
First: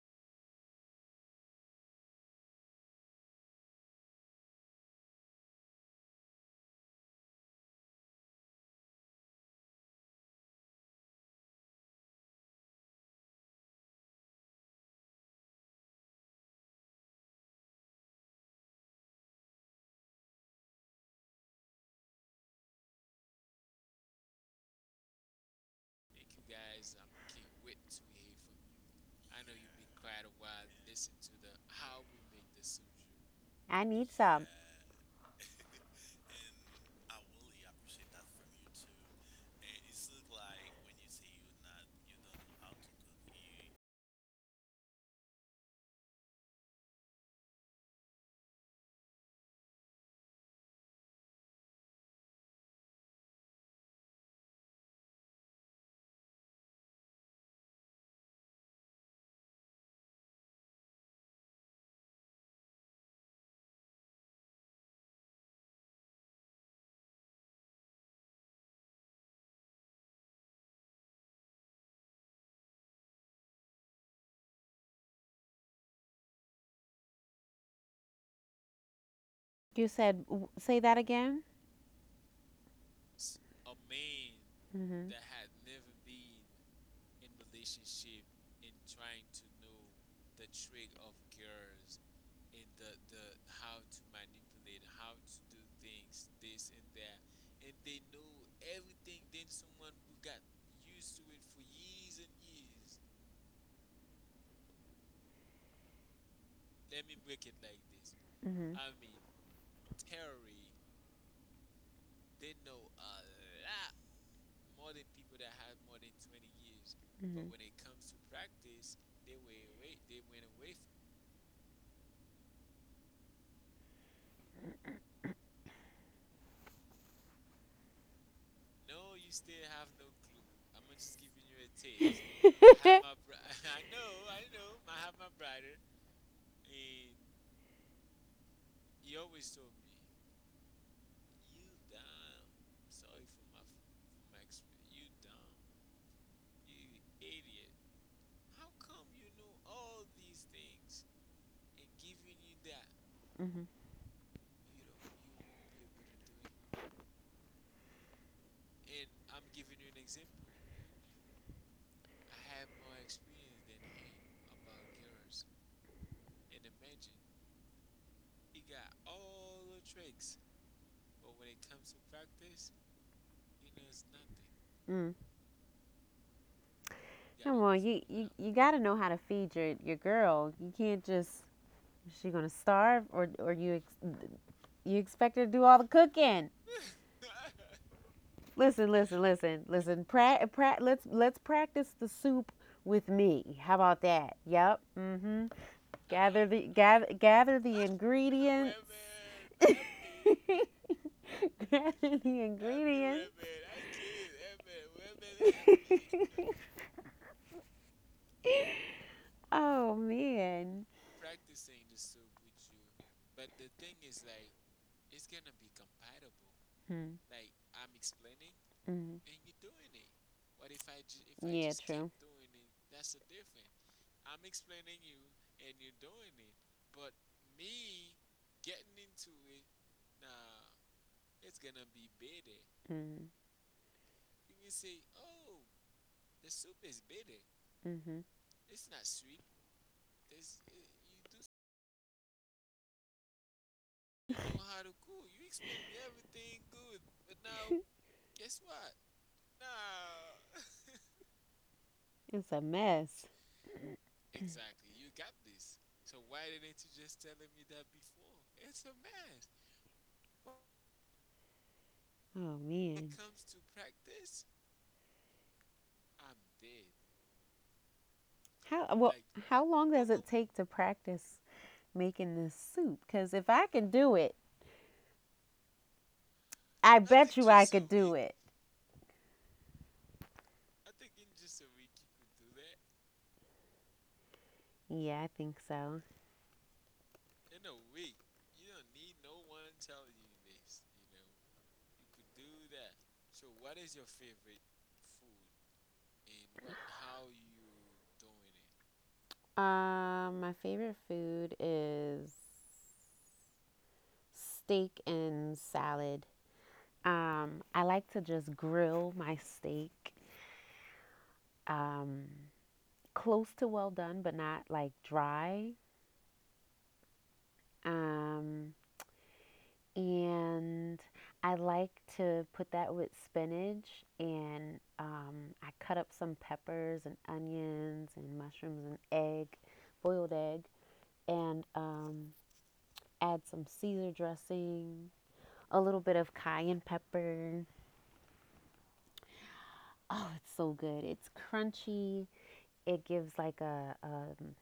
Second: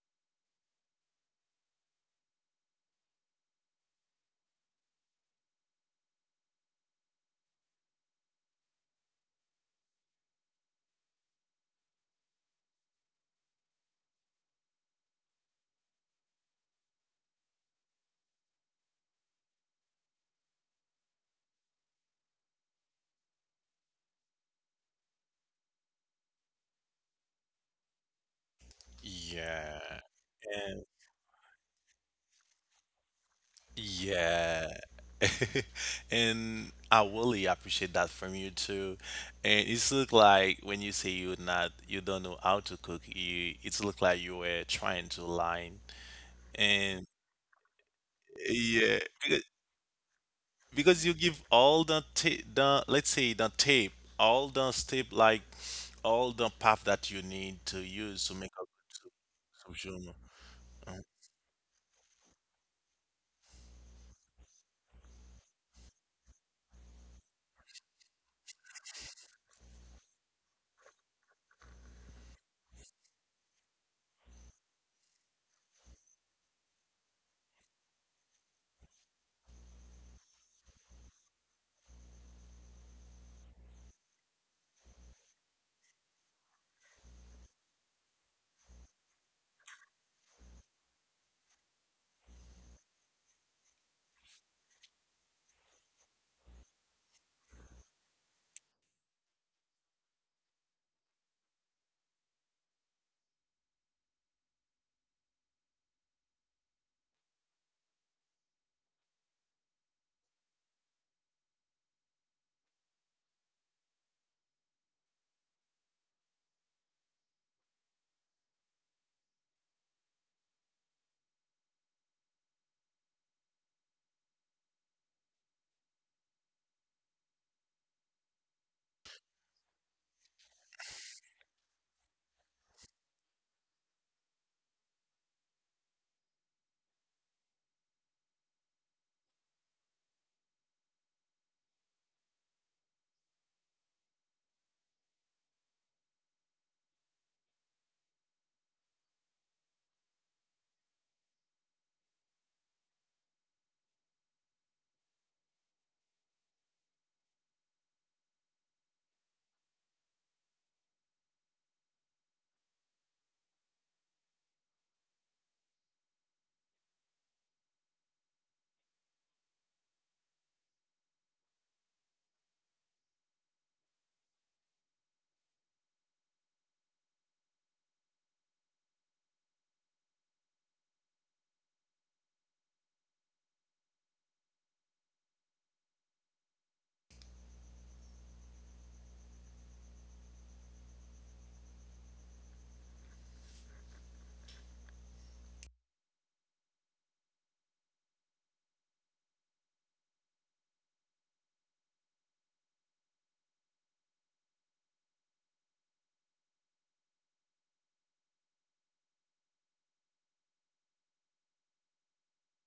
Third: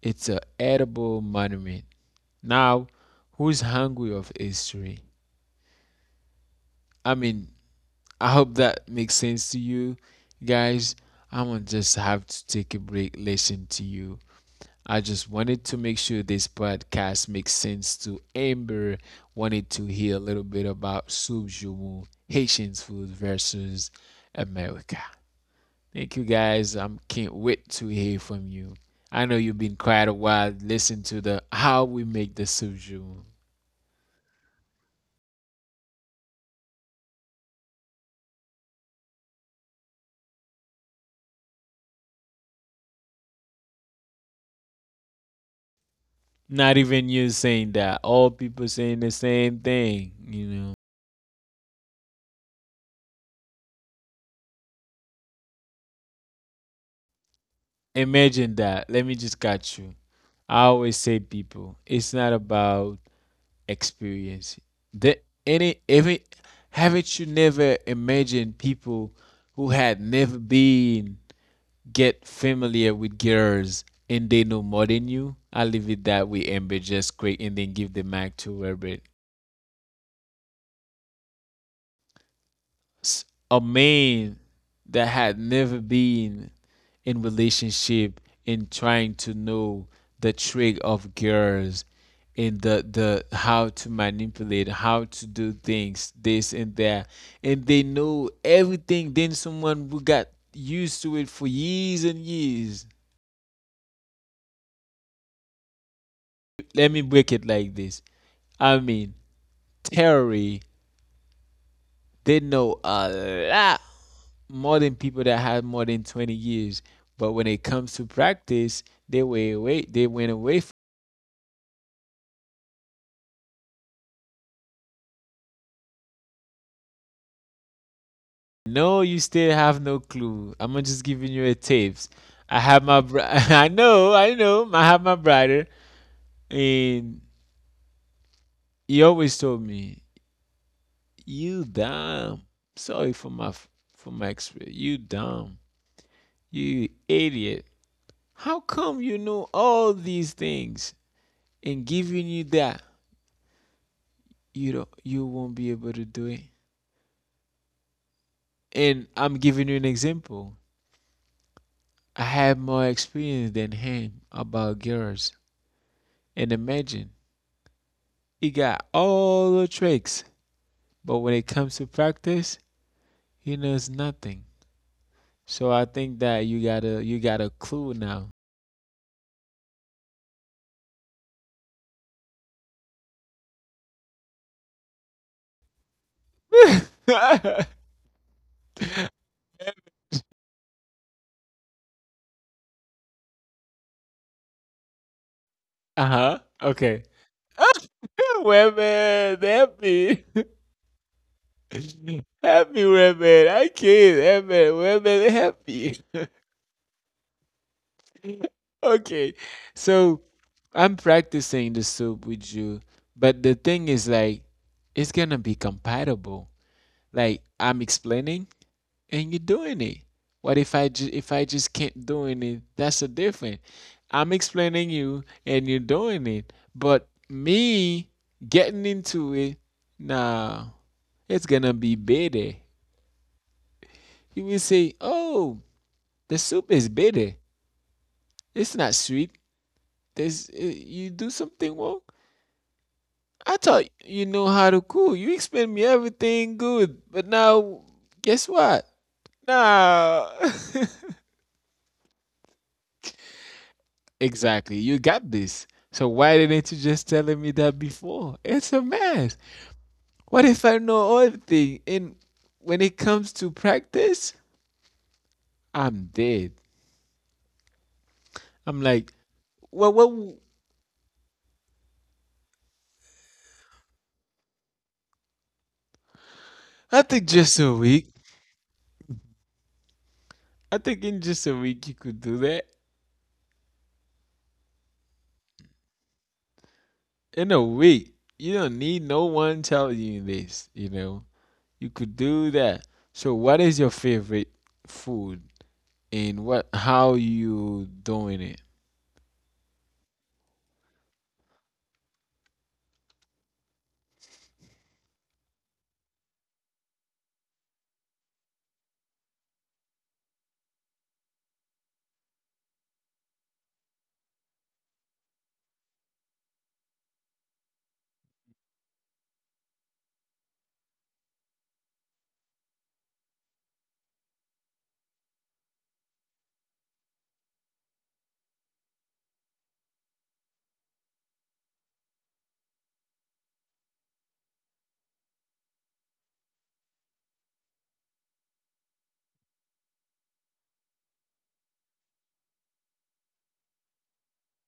Speaker 1: it's an edible monument. Now, who's hungry of history? I mean, I hope that makes sense to you guys. I'm gonna just have to take a break, listen to you. I just wanted to make sure this podcast makes sense to Amber. Wanted to hear a little bit about Subjumu, Haitian food versus America. Thank you guys. I am can't wait to hear from you. I know you've been
Speaker 2: yeah,
Speaker 1: quite a while listening to the how we make the Subjumu.
Speaker 3: I need some.
Speaker 2: yeah. And I really appreciate that from you too. And it's look like when you say you're not you don't know how to cook, you it's look like you were trying to lie.
Speaker 1: Not
Speaker 2: And
Speaker 1: even you saying that. All people saying
Speaker 2: yeah,
Speaker 1: the
Speaker 2: because,
Speaker 1: same thing, you know.
Speaker 2: because you give all the ta- the let's say the tape, all the step like all the path that you need to use to make
Speaker 1: Imagine
Speaker 2: a
Speaker 1: that.
Speaker 2: good
Speaker 1: Let me
Speaker 2: soup.
Speaker 1: just catch you.
Speaker 2: Soup shawarma.
Speaker 1: I always say people, it's not about experience. The any every haven't you never imagined people who had never been get familiar with girls and they know more than you? I leave it that way, Amber. Just quick and then give the mic to Herbert.
Speaker 3: Yeah. You said w- say that again.
Speaker 1: A man that
Speaker 3: Mm-hmm.
Speaker 1: had never been in relationship, and trying to know the trick of girls and the the how to manipulate, how to do things this and that, and they know everything, then someone who got used to it for years and years. Let me break it like this.
Speaker 3: Mm-hmm.
Speaker 1: I
Speaker 3: But
Speaker 1: mean, terry, they know a lot more than people that had more than twenty years. But when it comes to practice, they way away. They went away. From no, you still have no clue. I'm just giving you a tips. I have my. Br- I know. I know. I have my brother, and he always told me, "You dumb." Sorry for my f- for my experience. You dumb. You idiot. How come you know all these things and giving you that,
Speaker 3: hmm.
Speaker 1: you don't you won't be able to do it? And I'm giving you an example. I have more experience than him about girls. And imagine, he got all the tricks, but when it comes to practice, he knows nothing.
Speaker 3: Mm.
Speaker 1: So I think that you got to you got a
Speaker 3: Come on,
Speaker 1: clue
Speaker 3: you,
Speaker 1: now.
Speaker 3: you you gotta know how to feed your your girl. You can't just, is she gonna starve? Or or you ex, you expect her to do all the cooking?
Speaker 1: Uh-huh.
Speaker 3: Listen, listen, listen, listen. Pra, pra, let's let's practice the soup with me. How about that? Yep. Mhm. Gather the
Speaker 1: Okay.
Speaker 3: gather gather the ingredients.
Speaker 1: Women, help me.
Speaker 3: Help. Grabbing the
Speaker 1: Help me,
Speaker 3: ingredients.
Speaker 1: women. I can't. Women, women, help me. Okay,
Speaker 3: Oh
Speaker 1: so
Speaker 3: man.
Speaker 1: I'm practicing the soup with you, but the thing is like it's gonna be compatible,
Speaker 3: Mm,
Speaker 1: like I'm explaining and you're
Speaker 3: mm.
Speaker 1: doing it. What if i ju- if I just
Speaker 3: Yeah,
Speaker 1: can't
Speaker 3: true.
Speaker 1: doing it? That's a different. I'm explaining you and you're doing it, but me getting into it, nah, it's gonna be bitter. You will say, oh, the soup is bitter,
Speaker 3: Mm, hmm, mm-hmm.
Speaker 1: it's not sweet. There's uh, you do something wrong. I thought you know how to cook. You explained me everything good, but now guess what? Nah.
Speaker 3: It's a mess.
Speaker 1: Exactly. You got this. So why didn't you just tell me that before? It's a mess. What if I know everything and
Speaker 3: Oh when
Speaker 1: when it
Speaker 3: it man.
Speaker 1: comes to practice, I'm dead. I'm
Speaker 3: How
Speaker 1: like,
Speaker 3: well? How
Speaker 1: well,
Speaker 3: long does it
Speaker 1: well,
Speaker 3: take to practice making this soup? Because if I can do it,
Speaker 1: I
Speaker 3: I I
Speaker 1: think
Speaker 3: bet you you
Speaker 1: just
Speaker 3: I
Speaker 1: a
Speaker 3: could so
Speaker 1: week.
Speaker 3: do it.
Speaker 1: I think in just a week you could do that.
Speaker 3: Yeah, I think so.
Speaker 1: In a week, you don't need no one telling you this, you know. You could do that. So what is your favorite food, and what how you doing it?
Speaker 3: Um, my favorite food is steak and salad. Um, I like to just grill my steak, um, close to well done, but not like dry. Um, and I like to put that with spinach, and um, I cut up some peppers and onions and mushrooms and egg, boiled egg, and um, add some Caesar dressing, a little bit of cayenne pepper. Oh, it's so good. It's crunchy. It gives like a, um,